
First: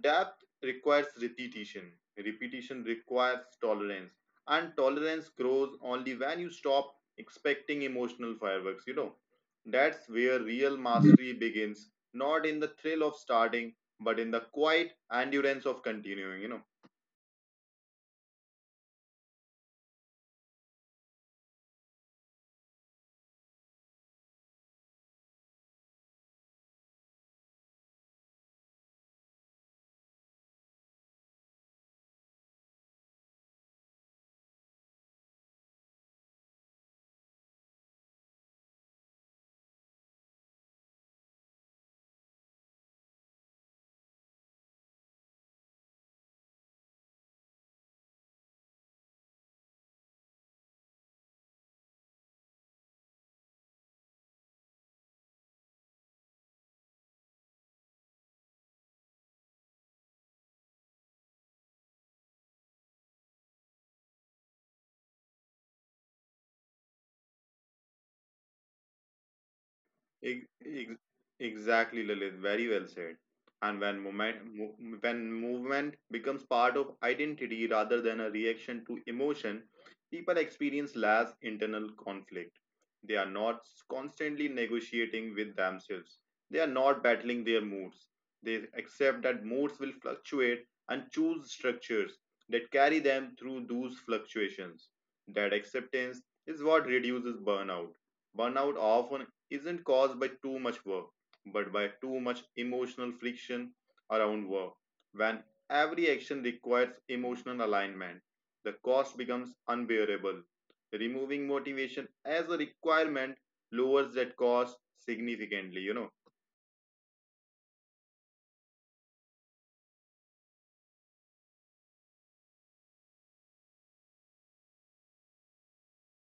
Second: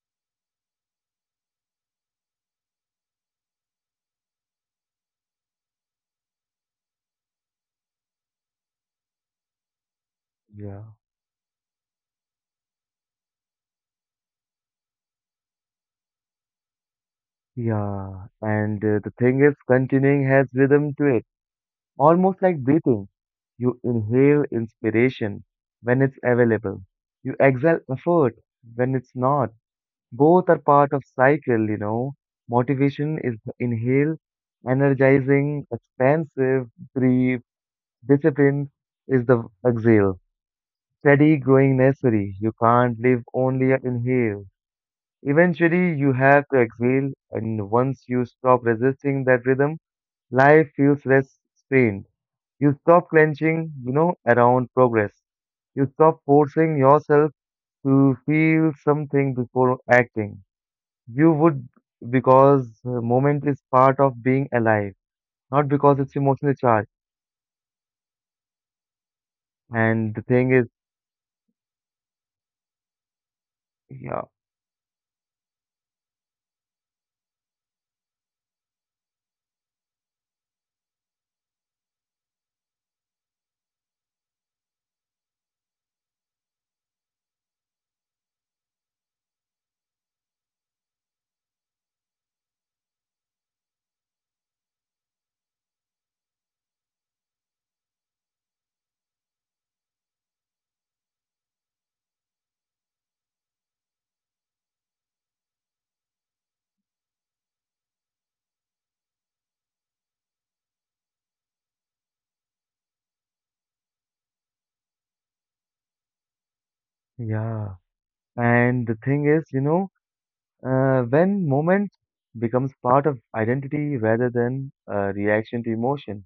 Depth requires repetition. Repetition requires tolerance. And tolerance grows only when you stop expecting emotional fireworks. That's where real
Yeah.
mastery begins, not in the thrill of starting, but in the quiet endurance of continuing.
Yeah. And the thing is, continuing has rhythm to it. Almost like breathing, you inhale inspiration when it's available. You exhale effort when it's not. Both are part of cycle, Motivation is the inhale, energizing, expansive, brief, discipline is the exhale. Steady, growing necessary. You can't live only on inhale. Eventually, you have to exhale, and once you stop resisting that rhythm, life feels less strained. You stop clenching, around progress. You stop forcing yourself to feel something before acting. You would because the moment is part of being alive, not because it's emotionally charged. And the
Ex-
thing is,
ex- Exactly, Lilith. Very well said. And when
yeah,
movement becomes part of identity rather than a reaction to emotion, people experience less internal conflict. They are not constantly negotiating with themselves. They are not battling their moods. They accept that moods will fluctuate and choose structures that carry them through those fluctuations. That acceptance is what reduces burnout. Burnout often isn't caused by too much work, but by too much emotional friction around work. When every action requires emotional alignment, the cost becomes unbearable. Removing motivation as a requirement lowers that cost significantly.
yeah. And the thing is, when moment becomes part of identity rather than a reaction to emotion,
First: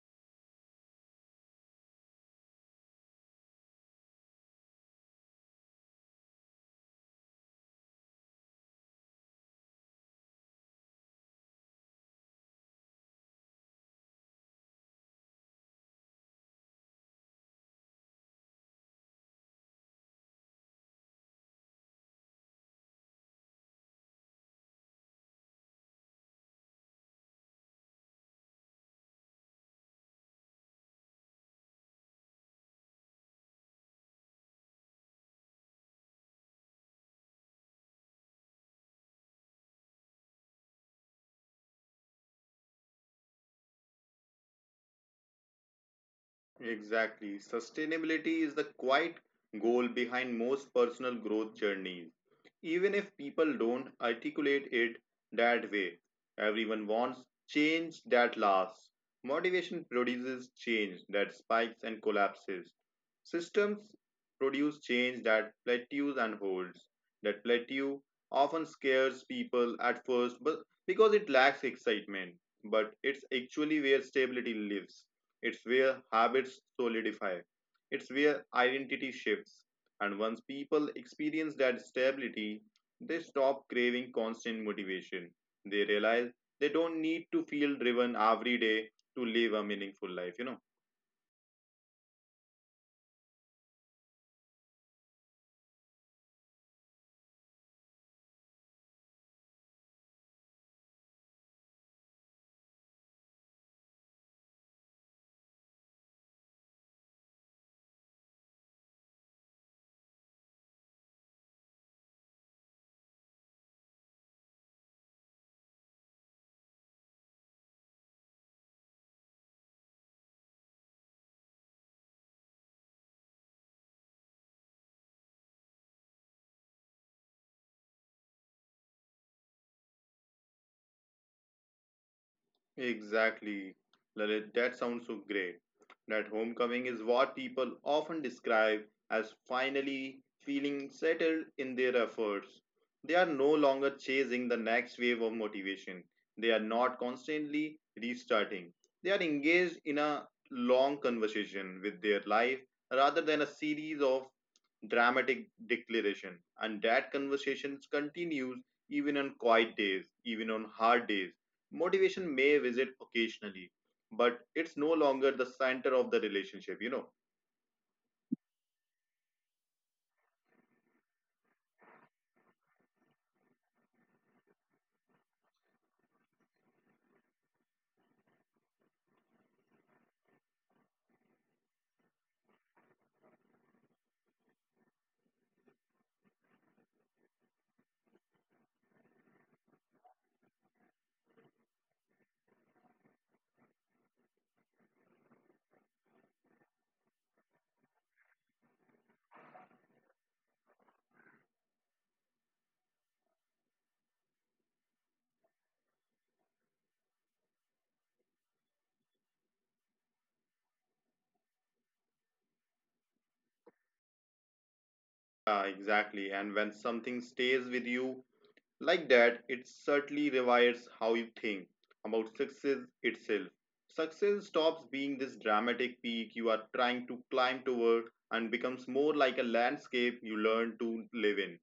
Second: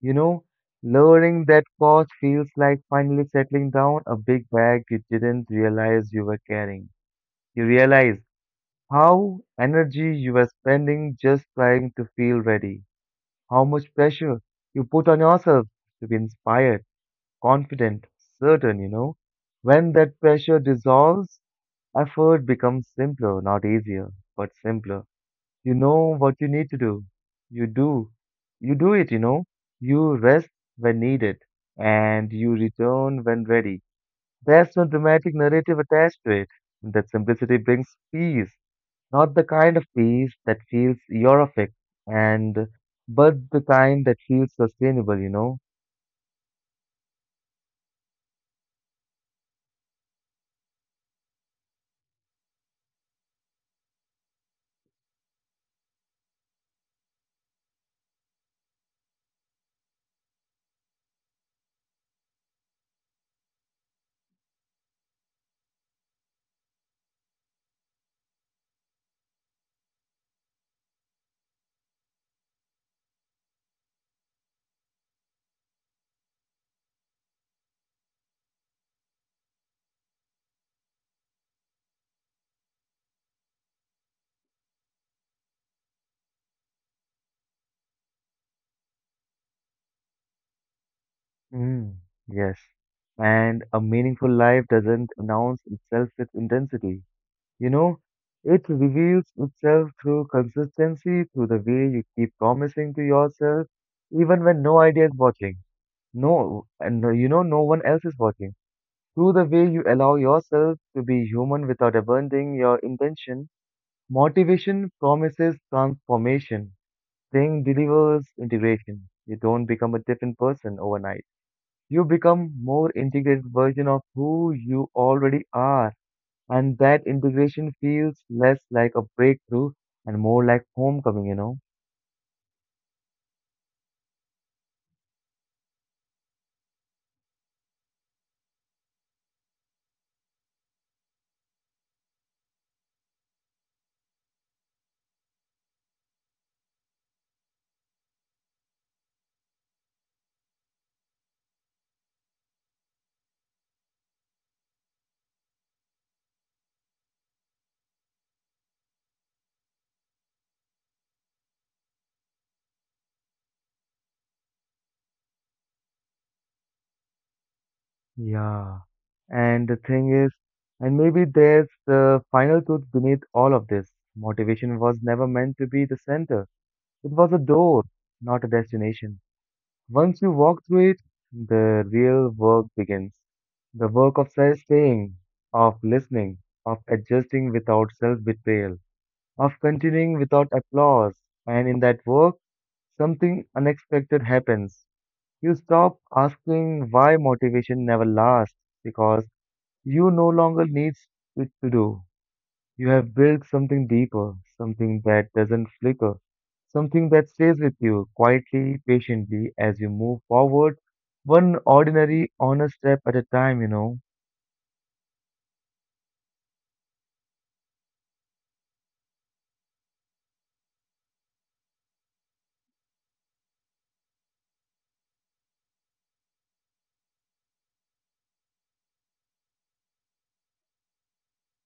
You know, lowering that cost feels like finally settling down a big bag you didn't realize you were carrying. You realize how energy you were spending just trying to feel ready, how much pressure you put on yourself to be inspired, confident, certain, When that pressure dissolves, effort becomes simpler, not easier, but simpler. You know what you need to do. You do. You do it, You rest when needed and you return when ready. There's no dramatic narrative attached to it. That simplicity brings peace, not the kind of peace that feels euphoric and but the kind that feels sustainable,
Exactly. Sustainability is the quiet goal behind most personal growth journeys. Even if people don't articulate it that way, everyone wants change that lasts. Motivation produces change that spikes and collapses. Systems produce change that plateaus and holds. That plateau often scares people at first, but because it lacks excitement, but it's actually where stability lives. It's where habits solidify. It's where identity shifts. And once people experience that stability, they stop craving constant motivation. They realize they don't need to feel driven every day to live a meaningful life, you know.
Mm, yes. And a meaningful life doesn't announce itself with intensity. You know, it reveals itself through consistency, through the way you keep promising to yourself, even when no idea is watching. No, and you know, no one else is watching. Through the way you allow yourself to be human without abandoning your intention, motivation promises transformation. Thing delivers integration. You don't become a different person overnight. You become more integrated version of who you already are. And that integration feels less like a breakthrough and more like homecoming, you know?
Exactly, Lalit. That sounds so great. That homecoming is what people often describe as finally feeling settled in their efforts. They are no longer chasing the next wave of motivation. They are not constantly restarting. They are engaged in a long conversation with their life rather than a series of dramatic declaration. And that conversation continues even on quiet days, even on hard days. Motivation may visit occasionally, but it's no longer the center of the relationship.
Yeah. And the thing is, and maybe there's the final truth beneath all of this. Motivation was never meant to be the center. It was a door, not a destination. Once you walk through it, the real work begins. The work of self-staying, of listening, of adjusting without self-betrayal, of continuing without applause. And in that work, something unexpected happens. You stop asking why motivation never lasts because you no longer need it to do. You have built something deeper, something that doesn't flicker, something that stays with you quietly, patiently as you move forward, one ordinary, honest step at a time, you know.
Yeah, exactly. And when something stays with you like that, it certainly rewires how you think about success itself. Success stops being this dramatic peak you are trying to climb toward and becomes more like a landscape you learn to live in.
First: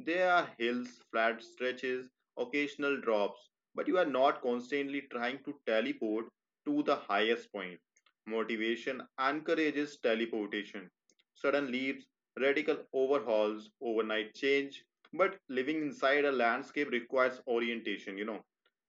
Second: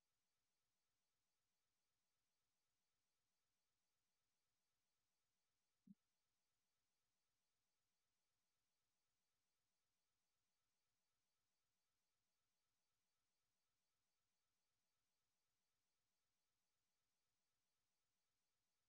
There are hills, flat stretches, occasional drops, but you are not constantly trying to teleport to the highest point. Motivation encourages teleportation. Sudden leaps, radical overhauls, overnight change, but living inside a landscape requires orientation, you know,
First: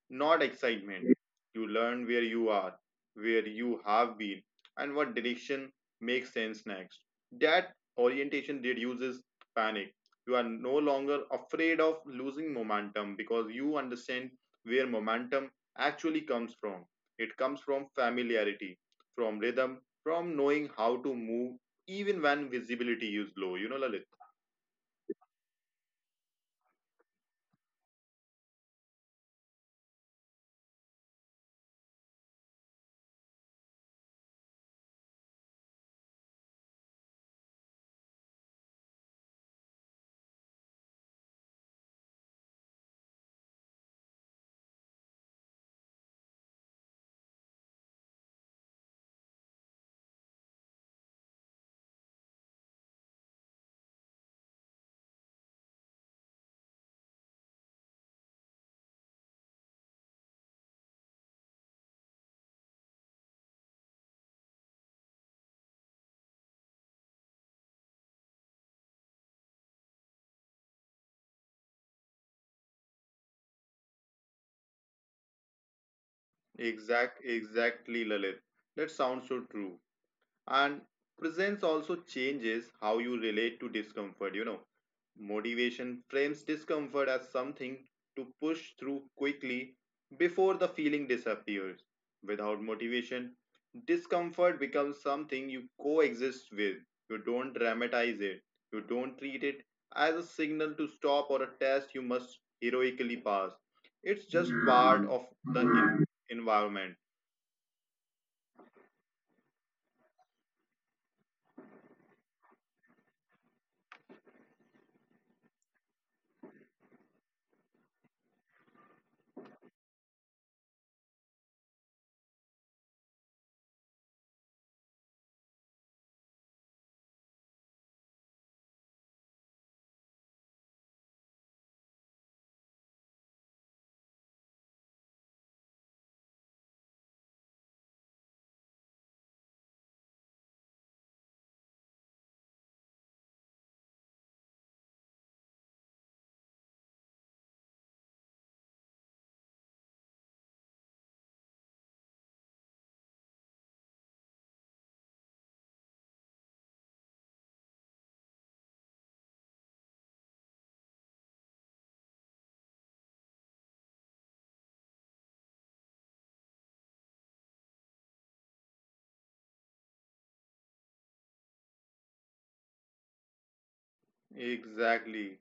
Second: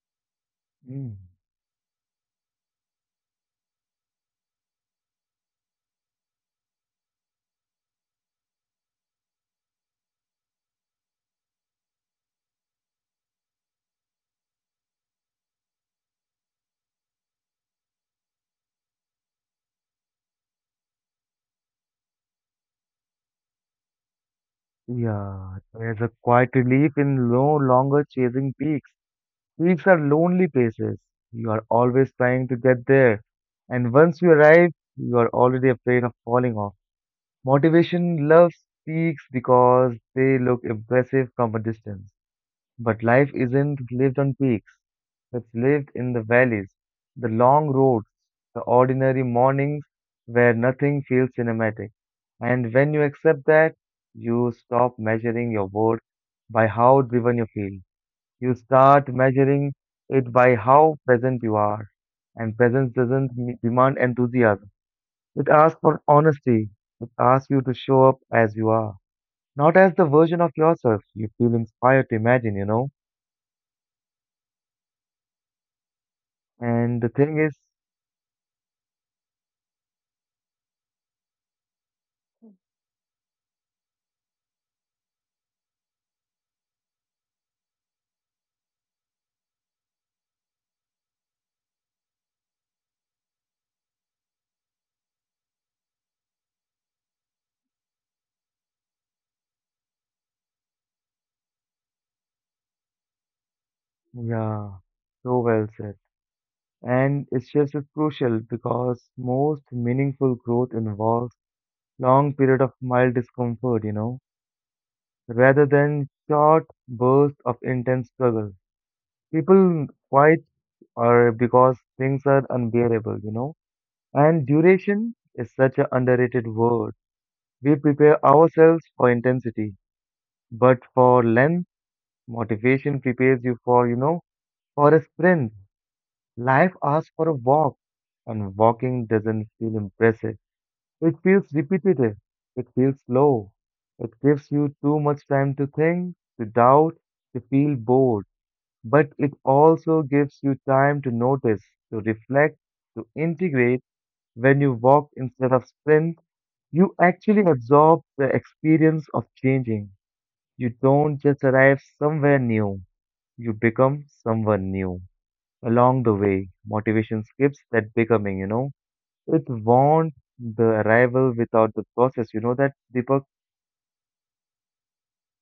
not excitement.
Mm.
You learn where you are, where you have been, and what direction makes sense next. That orientation reduces panic. You are no longer afraid of losing momentum because you understand where momentum actually comes from. It comes from familiarity, from rhythm, from knowing how to move even when visibility is low. You know, Lalit?
Yeah, there's a quiet relief in no longer chasing peaks. Peaks are lonely places. You are always trying to get there. And once you arrive, you are already afraid of falling off. Motivation loves peaks because they look impressive from a distance. But life isn't lived on peaks, it's lived in the valleys, the long roads, the ordinary mornings where nothing feels cinematic. And when you accept that, you stop measuring your worth by how driven you feel. You start measuring it by how present you are. And presence doesn't demand enthusiasm. It asks for honesty. It asks you to show up as you are, not as the version of yourself you feel inspired to imagine, you know? And the thing is,
Exactly, Lalit. That sounds so true. And presence also changes how you relate to discomfort. You know, motivation frames discomfort as something to push through quickly before the feeling disappears. Without motivation, discomfort becomes something you coexist with. You don't dramatize it, you don't treat it as a signal to stop or a test you must heroically pass. It's just
yeah,
part of
so
the
well said.
environment.
And its shift is crucial because most meaningful growth involves long period of mild discomfort, you know, rather than short bursts of intense struggle. People quite or because things are unbearable, you know. And duration is such an underrated word. We prepare ourselves for intensity, but for length, motivation prepares you for, you know, for a sprint. Life asks for a walk, and walking doesn't feel impressive. It feels repetitive. It feels slow. It gives you too much time to think, to doubt, to feel bored. But it also gives you time to notice, to reflect, to integrate. When you walk instead of sprint, you actually absorb the experience of changing. You don't just arrive somewhere new, you become someone new. Along the way, motivation skips that becoming, you know. It wants the arrival without the process. You know that, Deepak?
Exactly.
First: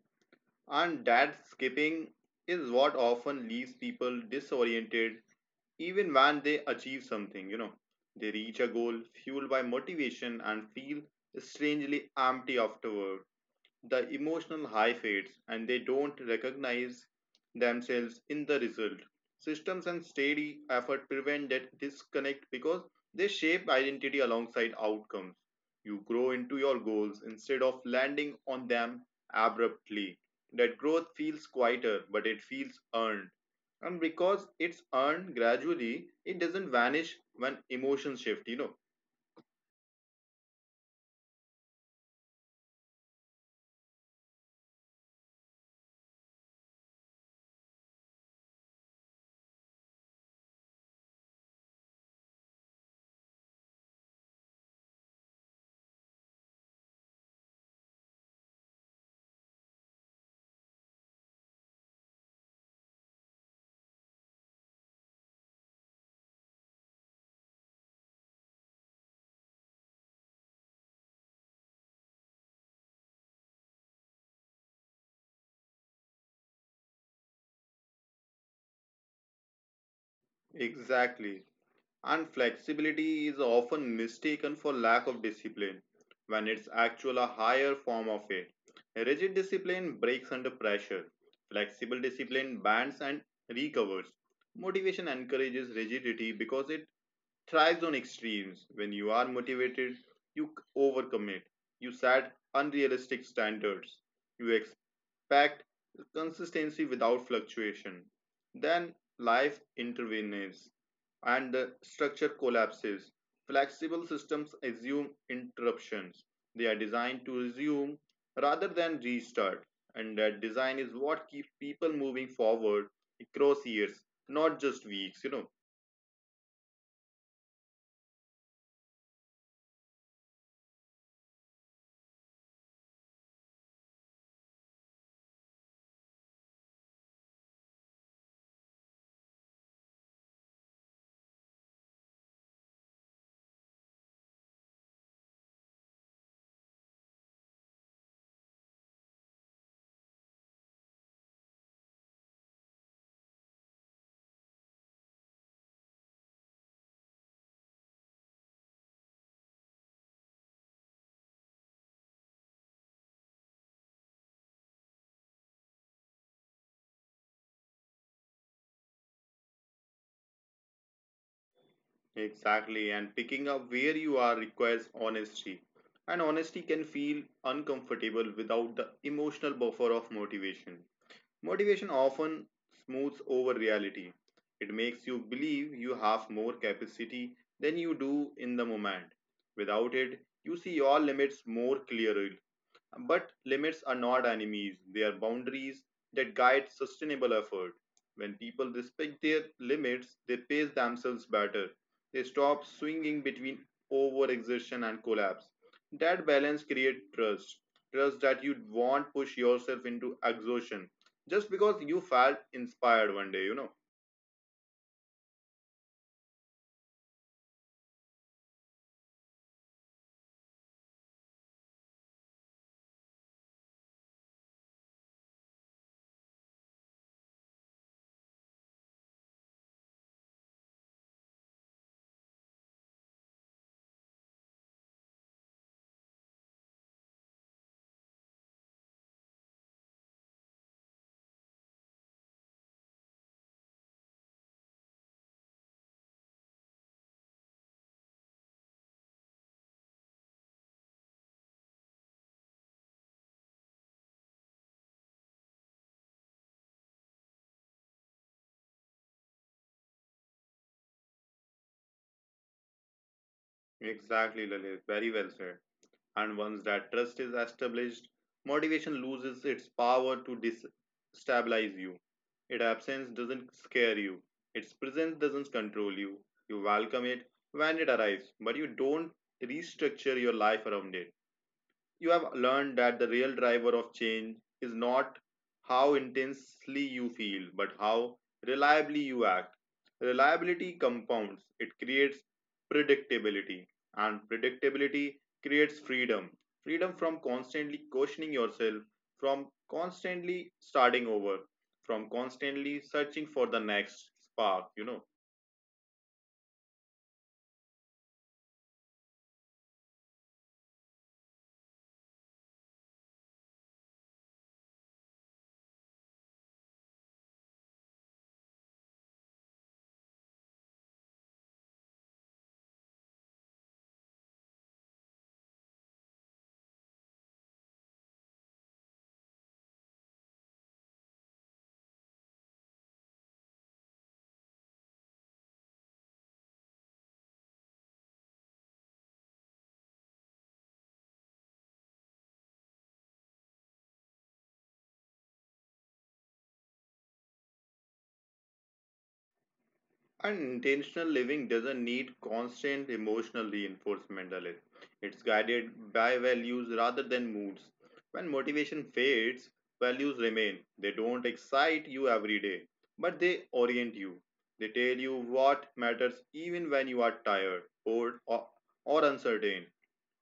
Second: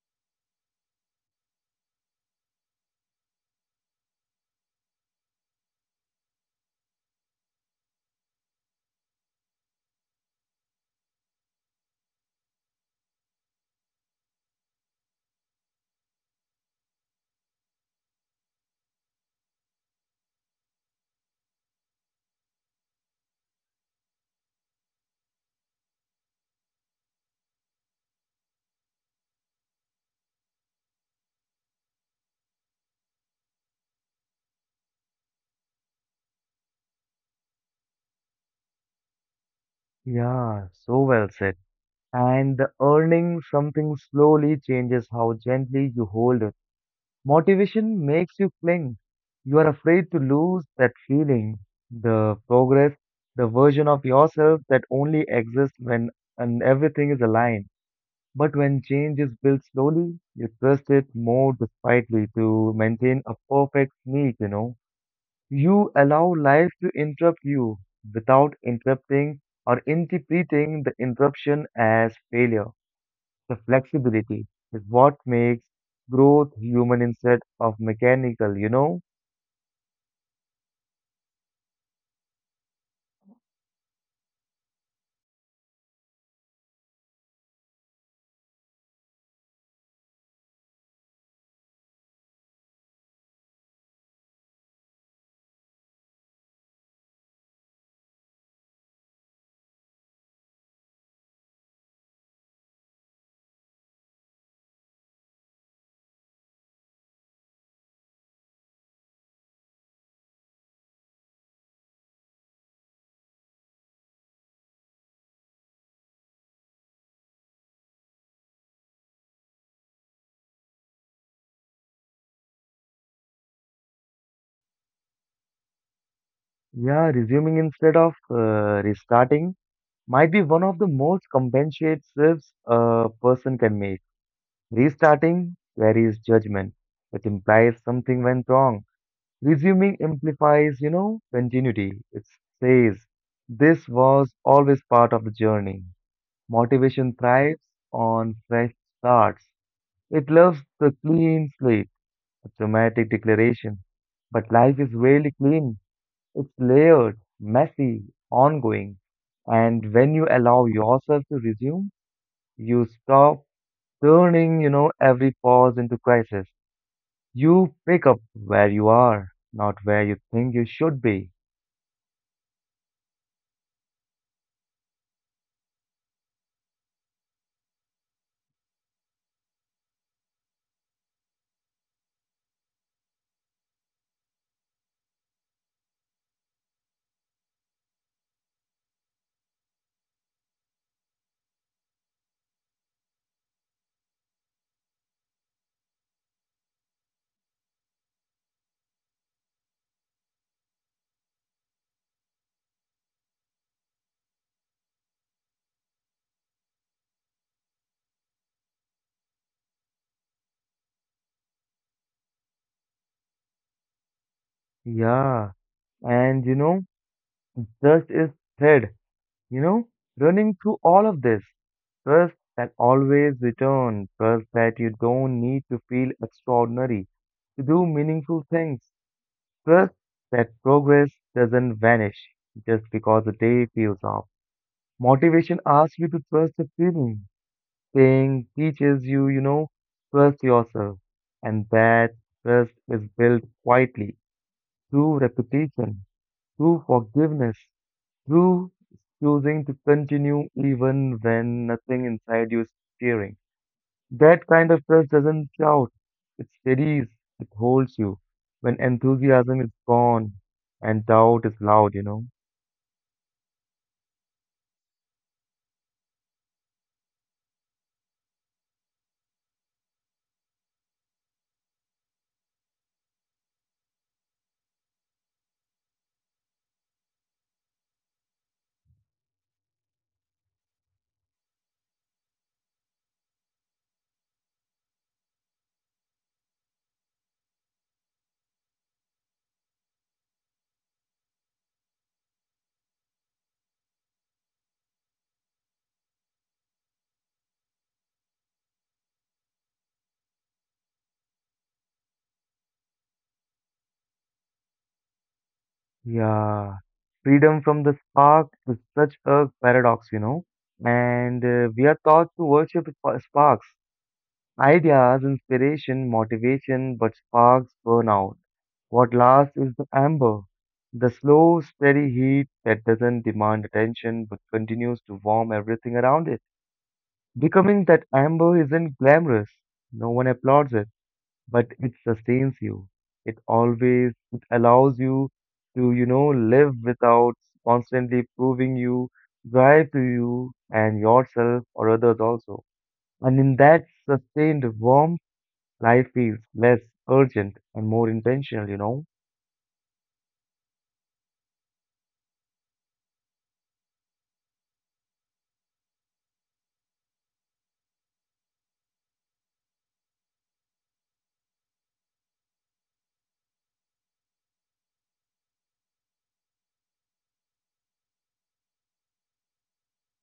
And that skipping is what often leaves people disoriented even when they achieve something, you know. They reach a goal fueled by motivation and feel strangely empty afterward. The emotional high fades and they don't recognize themselves in the result. Systems and steady effort prevent that disconnect because they shape identity alongside outcomes. You grow into your goals instead of landing on them abruptly. That growth feels quieter, but it feels earned. And because it's earned gradually, it doesn't vanish when emotions shift.
Yeah, so well said. And the earning something slowly changes how gently you hold it. Motivation makes you cling. You are afraid to lose that feeling, the progress, the version of yourself that only exists when and everything is aligned. But when change is built slowly, you trust it more despitely to maintain a perfect sneak, you know. You allow life to interrupt you without interrupting or interpreting the interruption as failure. The flexibility is what makes growth human instead of mechanical, you know?
Exactly. And flexibility is often mistaken for lack of discipline when it's actual a higher form of it. Rigid discipline breaks under pressure. Flexible discipline bends and recovers. Motivation encourages rigidity because it thrives on extremes. When you are motivated, you overcommit. You set unrealistic standards. You expect consistency without fluctuation. Then life intervenes and the structure collapses. Flexible systems assume interruptions. They are designed to resume rather than restart. And that design is what keeps people moving forward across years, not just weeks.
Yeah, resuming instead of restarting might be one of the most compensate shifts a person can make. Restarting carries judgment, which implies something went wrong. Resuming implies, you know, continuity. It says this was always part of the journey. Motivation thrives on fresh starts. It loves the clean slate a dramatic declaration. But life is really clean. It's layered, messy, ongoing. And when you allow yourself to resume, you stop turning, you know, every pause into crisis. You pick up where you are, not where you think you should be.
Exactly, and picking up where you are requires honesty. And honesty can feel uncomfortable without the emotional buffer of motivation. Motivation often smooths over reality. It makes you believe you have more capacity than you do in the moment. Without it, you see your limits more clearly, but limits are not enemies, they are boundaries that guide sustainable effort. When people respect their limits, they pace themselves better. They stop swinging between overexertion and collapse. That balance creates trust. Trust that you won't push yourself into exhaustion just because you felt inspired one day.
Yeah. And you know, trust is thread. You know, running through all of this, trust that always returns, trust that you don't need to feel extraordinary to do meaningful things, trust that progress doesn't vanish just because the day feels off. Motivation asks you to trust the feeling, pain teaches you, you know, trust yourself, and that trust is built quietly through repetition, through forgiveness, through choosing to continue even when nothing inside you is cheering. That kind of trust doesn't shout, it steadies, it holds you. When enthusiasm is gone and doubt is loud, you know.
Exactly, Lalit. Very well said. And once that trust is established, motivation loses its power to destabilize you. Its absence doesn't scare you, its presence doesn't control you. You welcome it when it arrives, but you don't restructure your life around it. You have learned that the real driver of change is not how intensely you feel, but how reliably you act. Reliability compounds, it creates predictability, and predictability creates freedom. Freedom from constantly questioning yourself, from constantly starting over, from constantly searching for the next spark.
Yeah. Freedom from the spark is such a paradox, you know. And we are taught to worship sparks: ideas, inspiration, motivation, but sparks burn out. What lasts is the amber, the slow, steady heat that doesn't demand attention but continues to warm everything around it. Becoming that amber isn't glamorous. No one applauds it, but it sustains you. It allows you to, you know, live without constantly proving you drive to you and yourself or others also. And in that sustained warmth, life feels less urgent and more intentional, you know?
Unintentional living doesn't need constant emotional reinforcement, Dalit. It's guided by values rather than moods. When motivation fades, values remain. They don't excite you every day, but they orient you. They tell you what matters even when you are tired, bored, or uncertain.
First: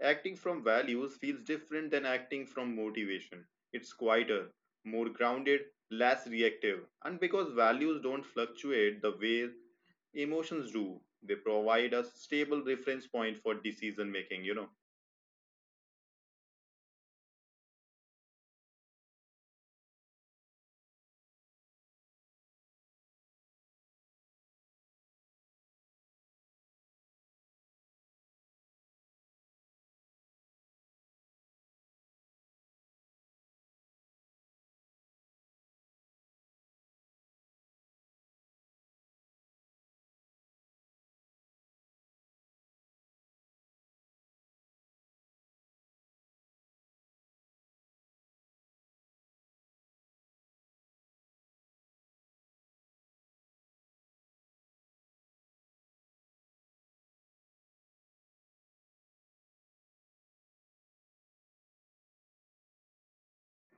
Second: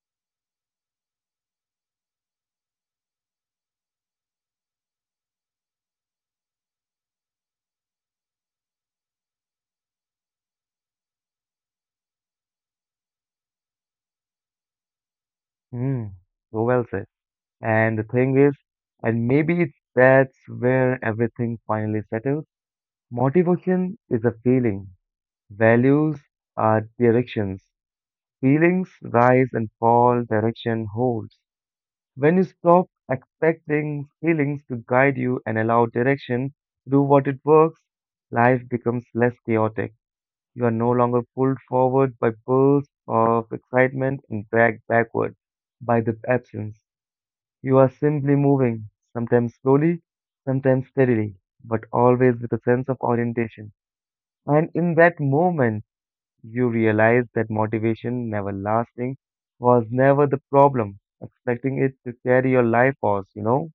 Acting from values feels different than acting from motivation. It's quieter, more grounded, less reactive. And because values don't fluctuate the way emotions do, they provide a stable reference point for decision making.
Mm, so well said. And the thing is, and maybe that's where everything finally settles. Motivation is a feeling. Values are directions. Feelings rise and fall, direction holds. When you stop expecting feelings to guide you and allow direction to do what it works, life becomes less chaotic. You are no longer pulled forward by bursts of excitement and dragged backward by the absence. You are simply moving, sometimes slowly, sometimes steadily, but always with a sense of orientation. And in that moment, you realize that motivation, never lasting, was never the problem, expecting it to carry your life force, you know?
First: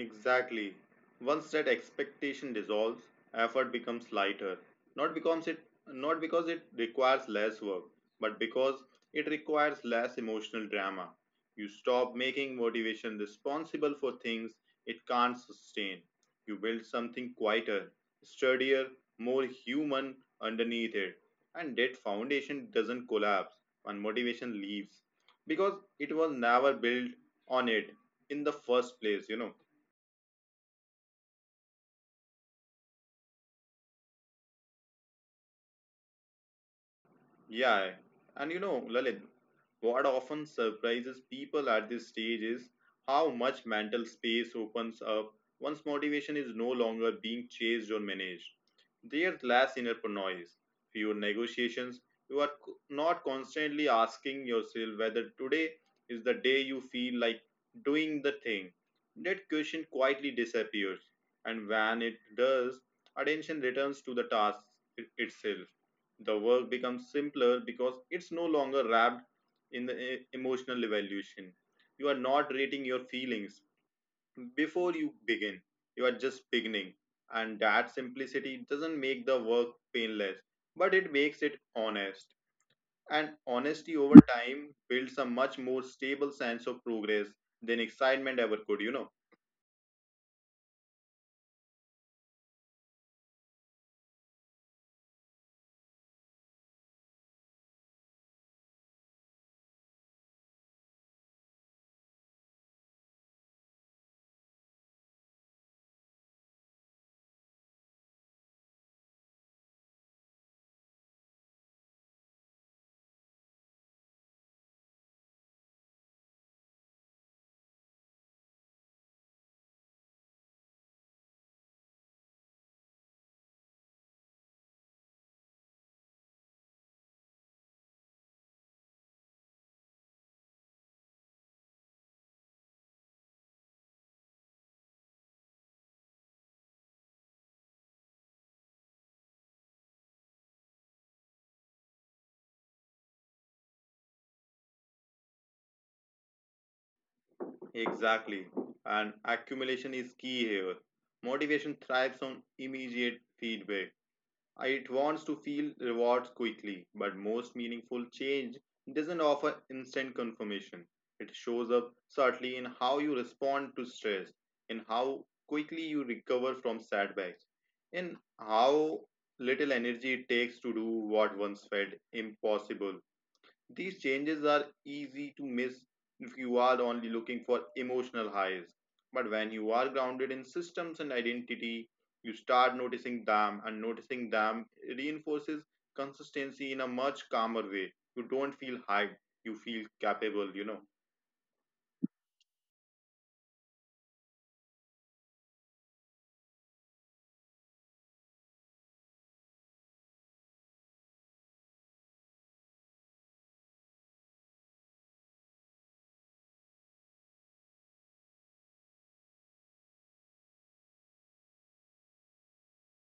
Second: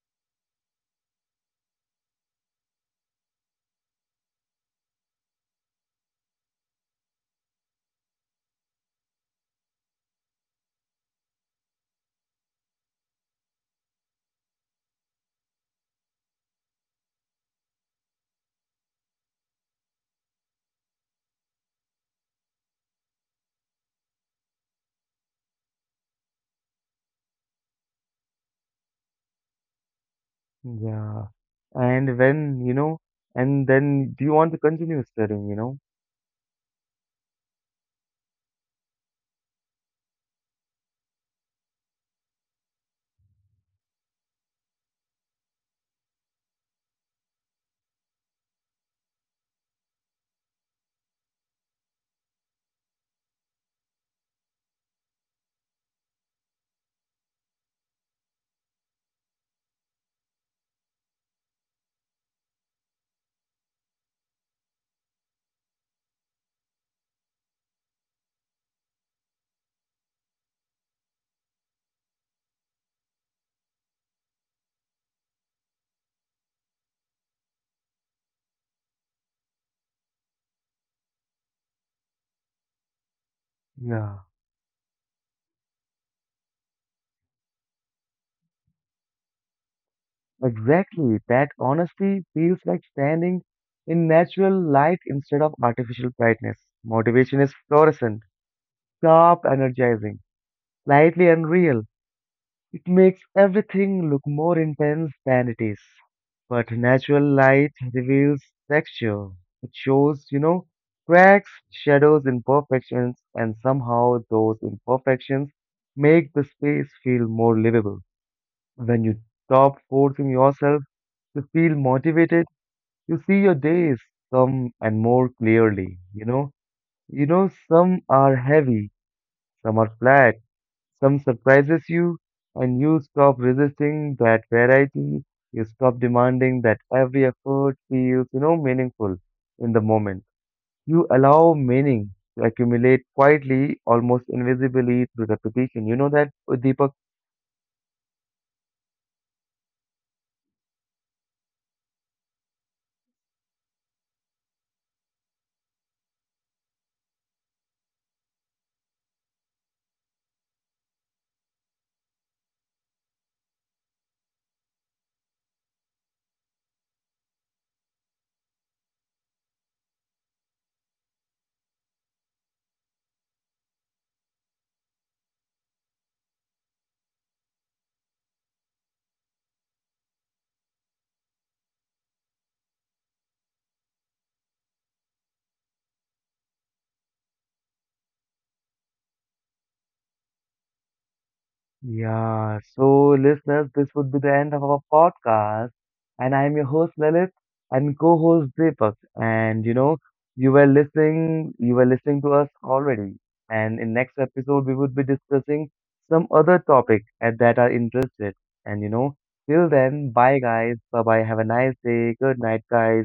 Exactly. Once that expectation dissolves, effort becomes lighter. Not because it not because it requires less work, but because it requires less emotional drama. You stop making motivation responsible for things it can't sustain. You build something quieter, sturdier, more human underneath it. And that foundation doesn't collapse when motivation leaves because it was never built on it in the first place.
Yeah. And when, you know, and then do you want to continue studying, you know?
Yeah, and Lalit, what often surprises people at this stage is how much mental space opens up once motivation is no longer being chased or managed. There's less inner noise, fewer negotiations. You are not constantly asking yourself whether today is the day you feel like doing the thing. That question quietly disappears, and when it does, attention returns to the task itself. The work becomes simpler because it's no longer wrapped in the emotional evaluation. You are not rating your feelings before you begin, you are just beginning. And that simplicity doesn't make the work painless, but it makes it honest. And honesty over
Yeah.
time builds a much more stable sense of progress than excitement ever could.
Exactly. That honesty feels like standing in natural light instead of artificial brightness. Motivation is fluorescent, sharp, energizing, slightly unreal. It makes everything look more intense than it is. But natural light reveals texture. It shows, you know, cracks, shadows, imperfections, and somehow those imperfections make the space feel more livable. When you stop forcing yourself to feel motivated, you see your days come and more clearly, you know. You know, some are heavy, some are flat, some surprises you, and you stop resisting that variety. You stop demanding that every effort feels, you know, meaningful in the moment. You allow meaning to accumulate quietly, almost invisibly through repetition. You know that, Deepak?
Exactly, and accumulation is key here. Motivation thrives on immediate feedback. It wants to feel rewards quickly, but most meaningful change doesn't offer instant confirmation. It shows up subtly in how you respond to stress, in how quickly you recover from setbacks, in how little energy it takes to do what once felt impossible. These changes are easy to miss if you are only looking for emotional highs. But when you are grounded in systems and identity, you start noticing them, and noticing them reinforces consistency in a much calmer way. You don't feel hyped, you feel capable.
Yeah, so listeners, this would be the end of our podcast. And I am your host Lalit and co-host Deepak. And you know, you were listening to us already. And in next episode, we would be discussing some other topic at that are interested. And you know, till then, bye guys. Bye bye. Have a nice day. Good night, guys.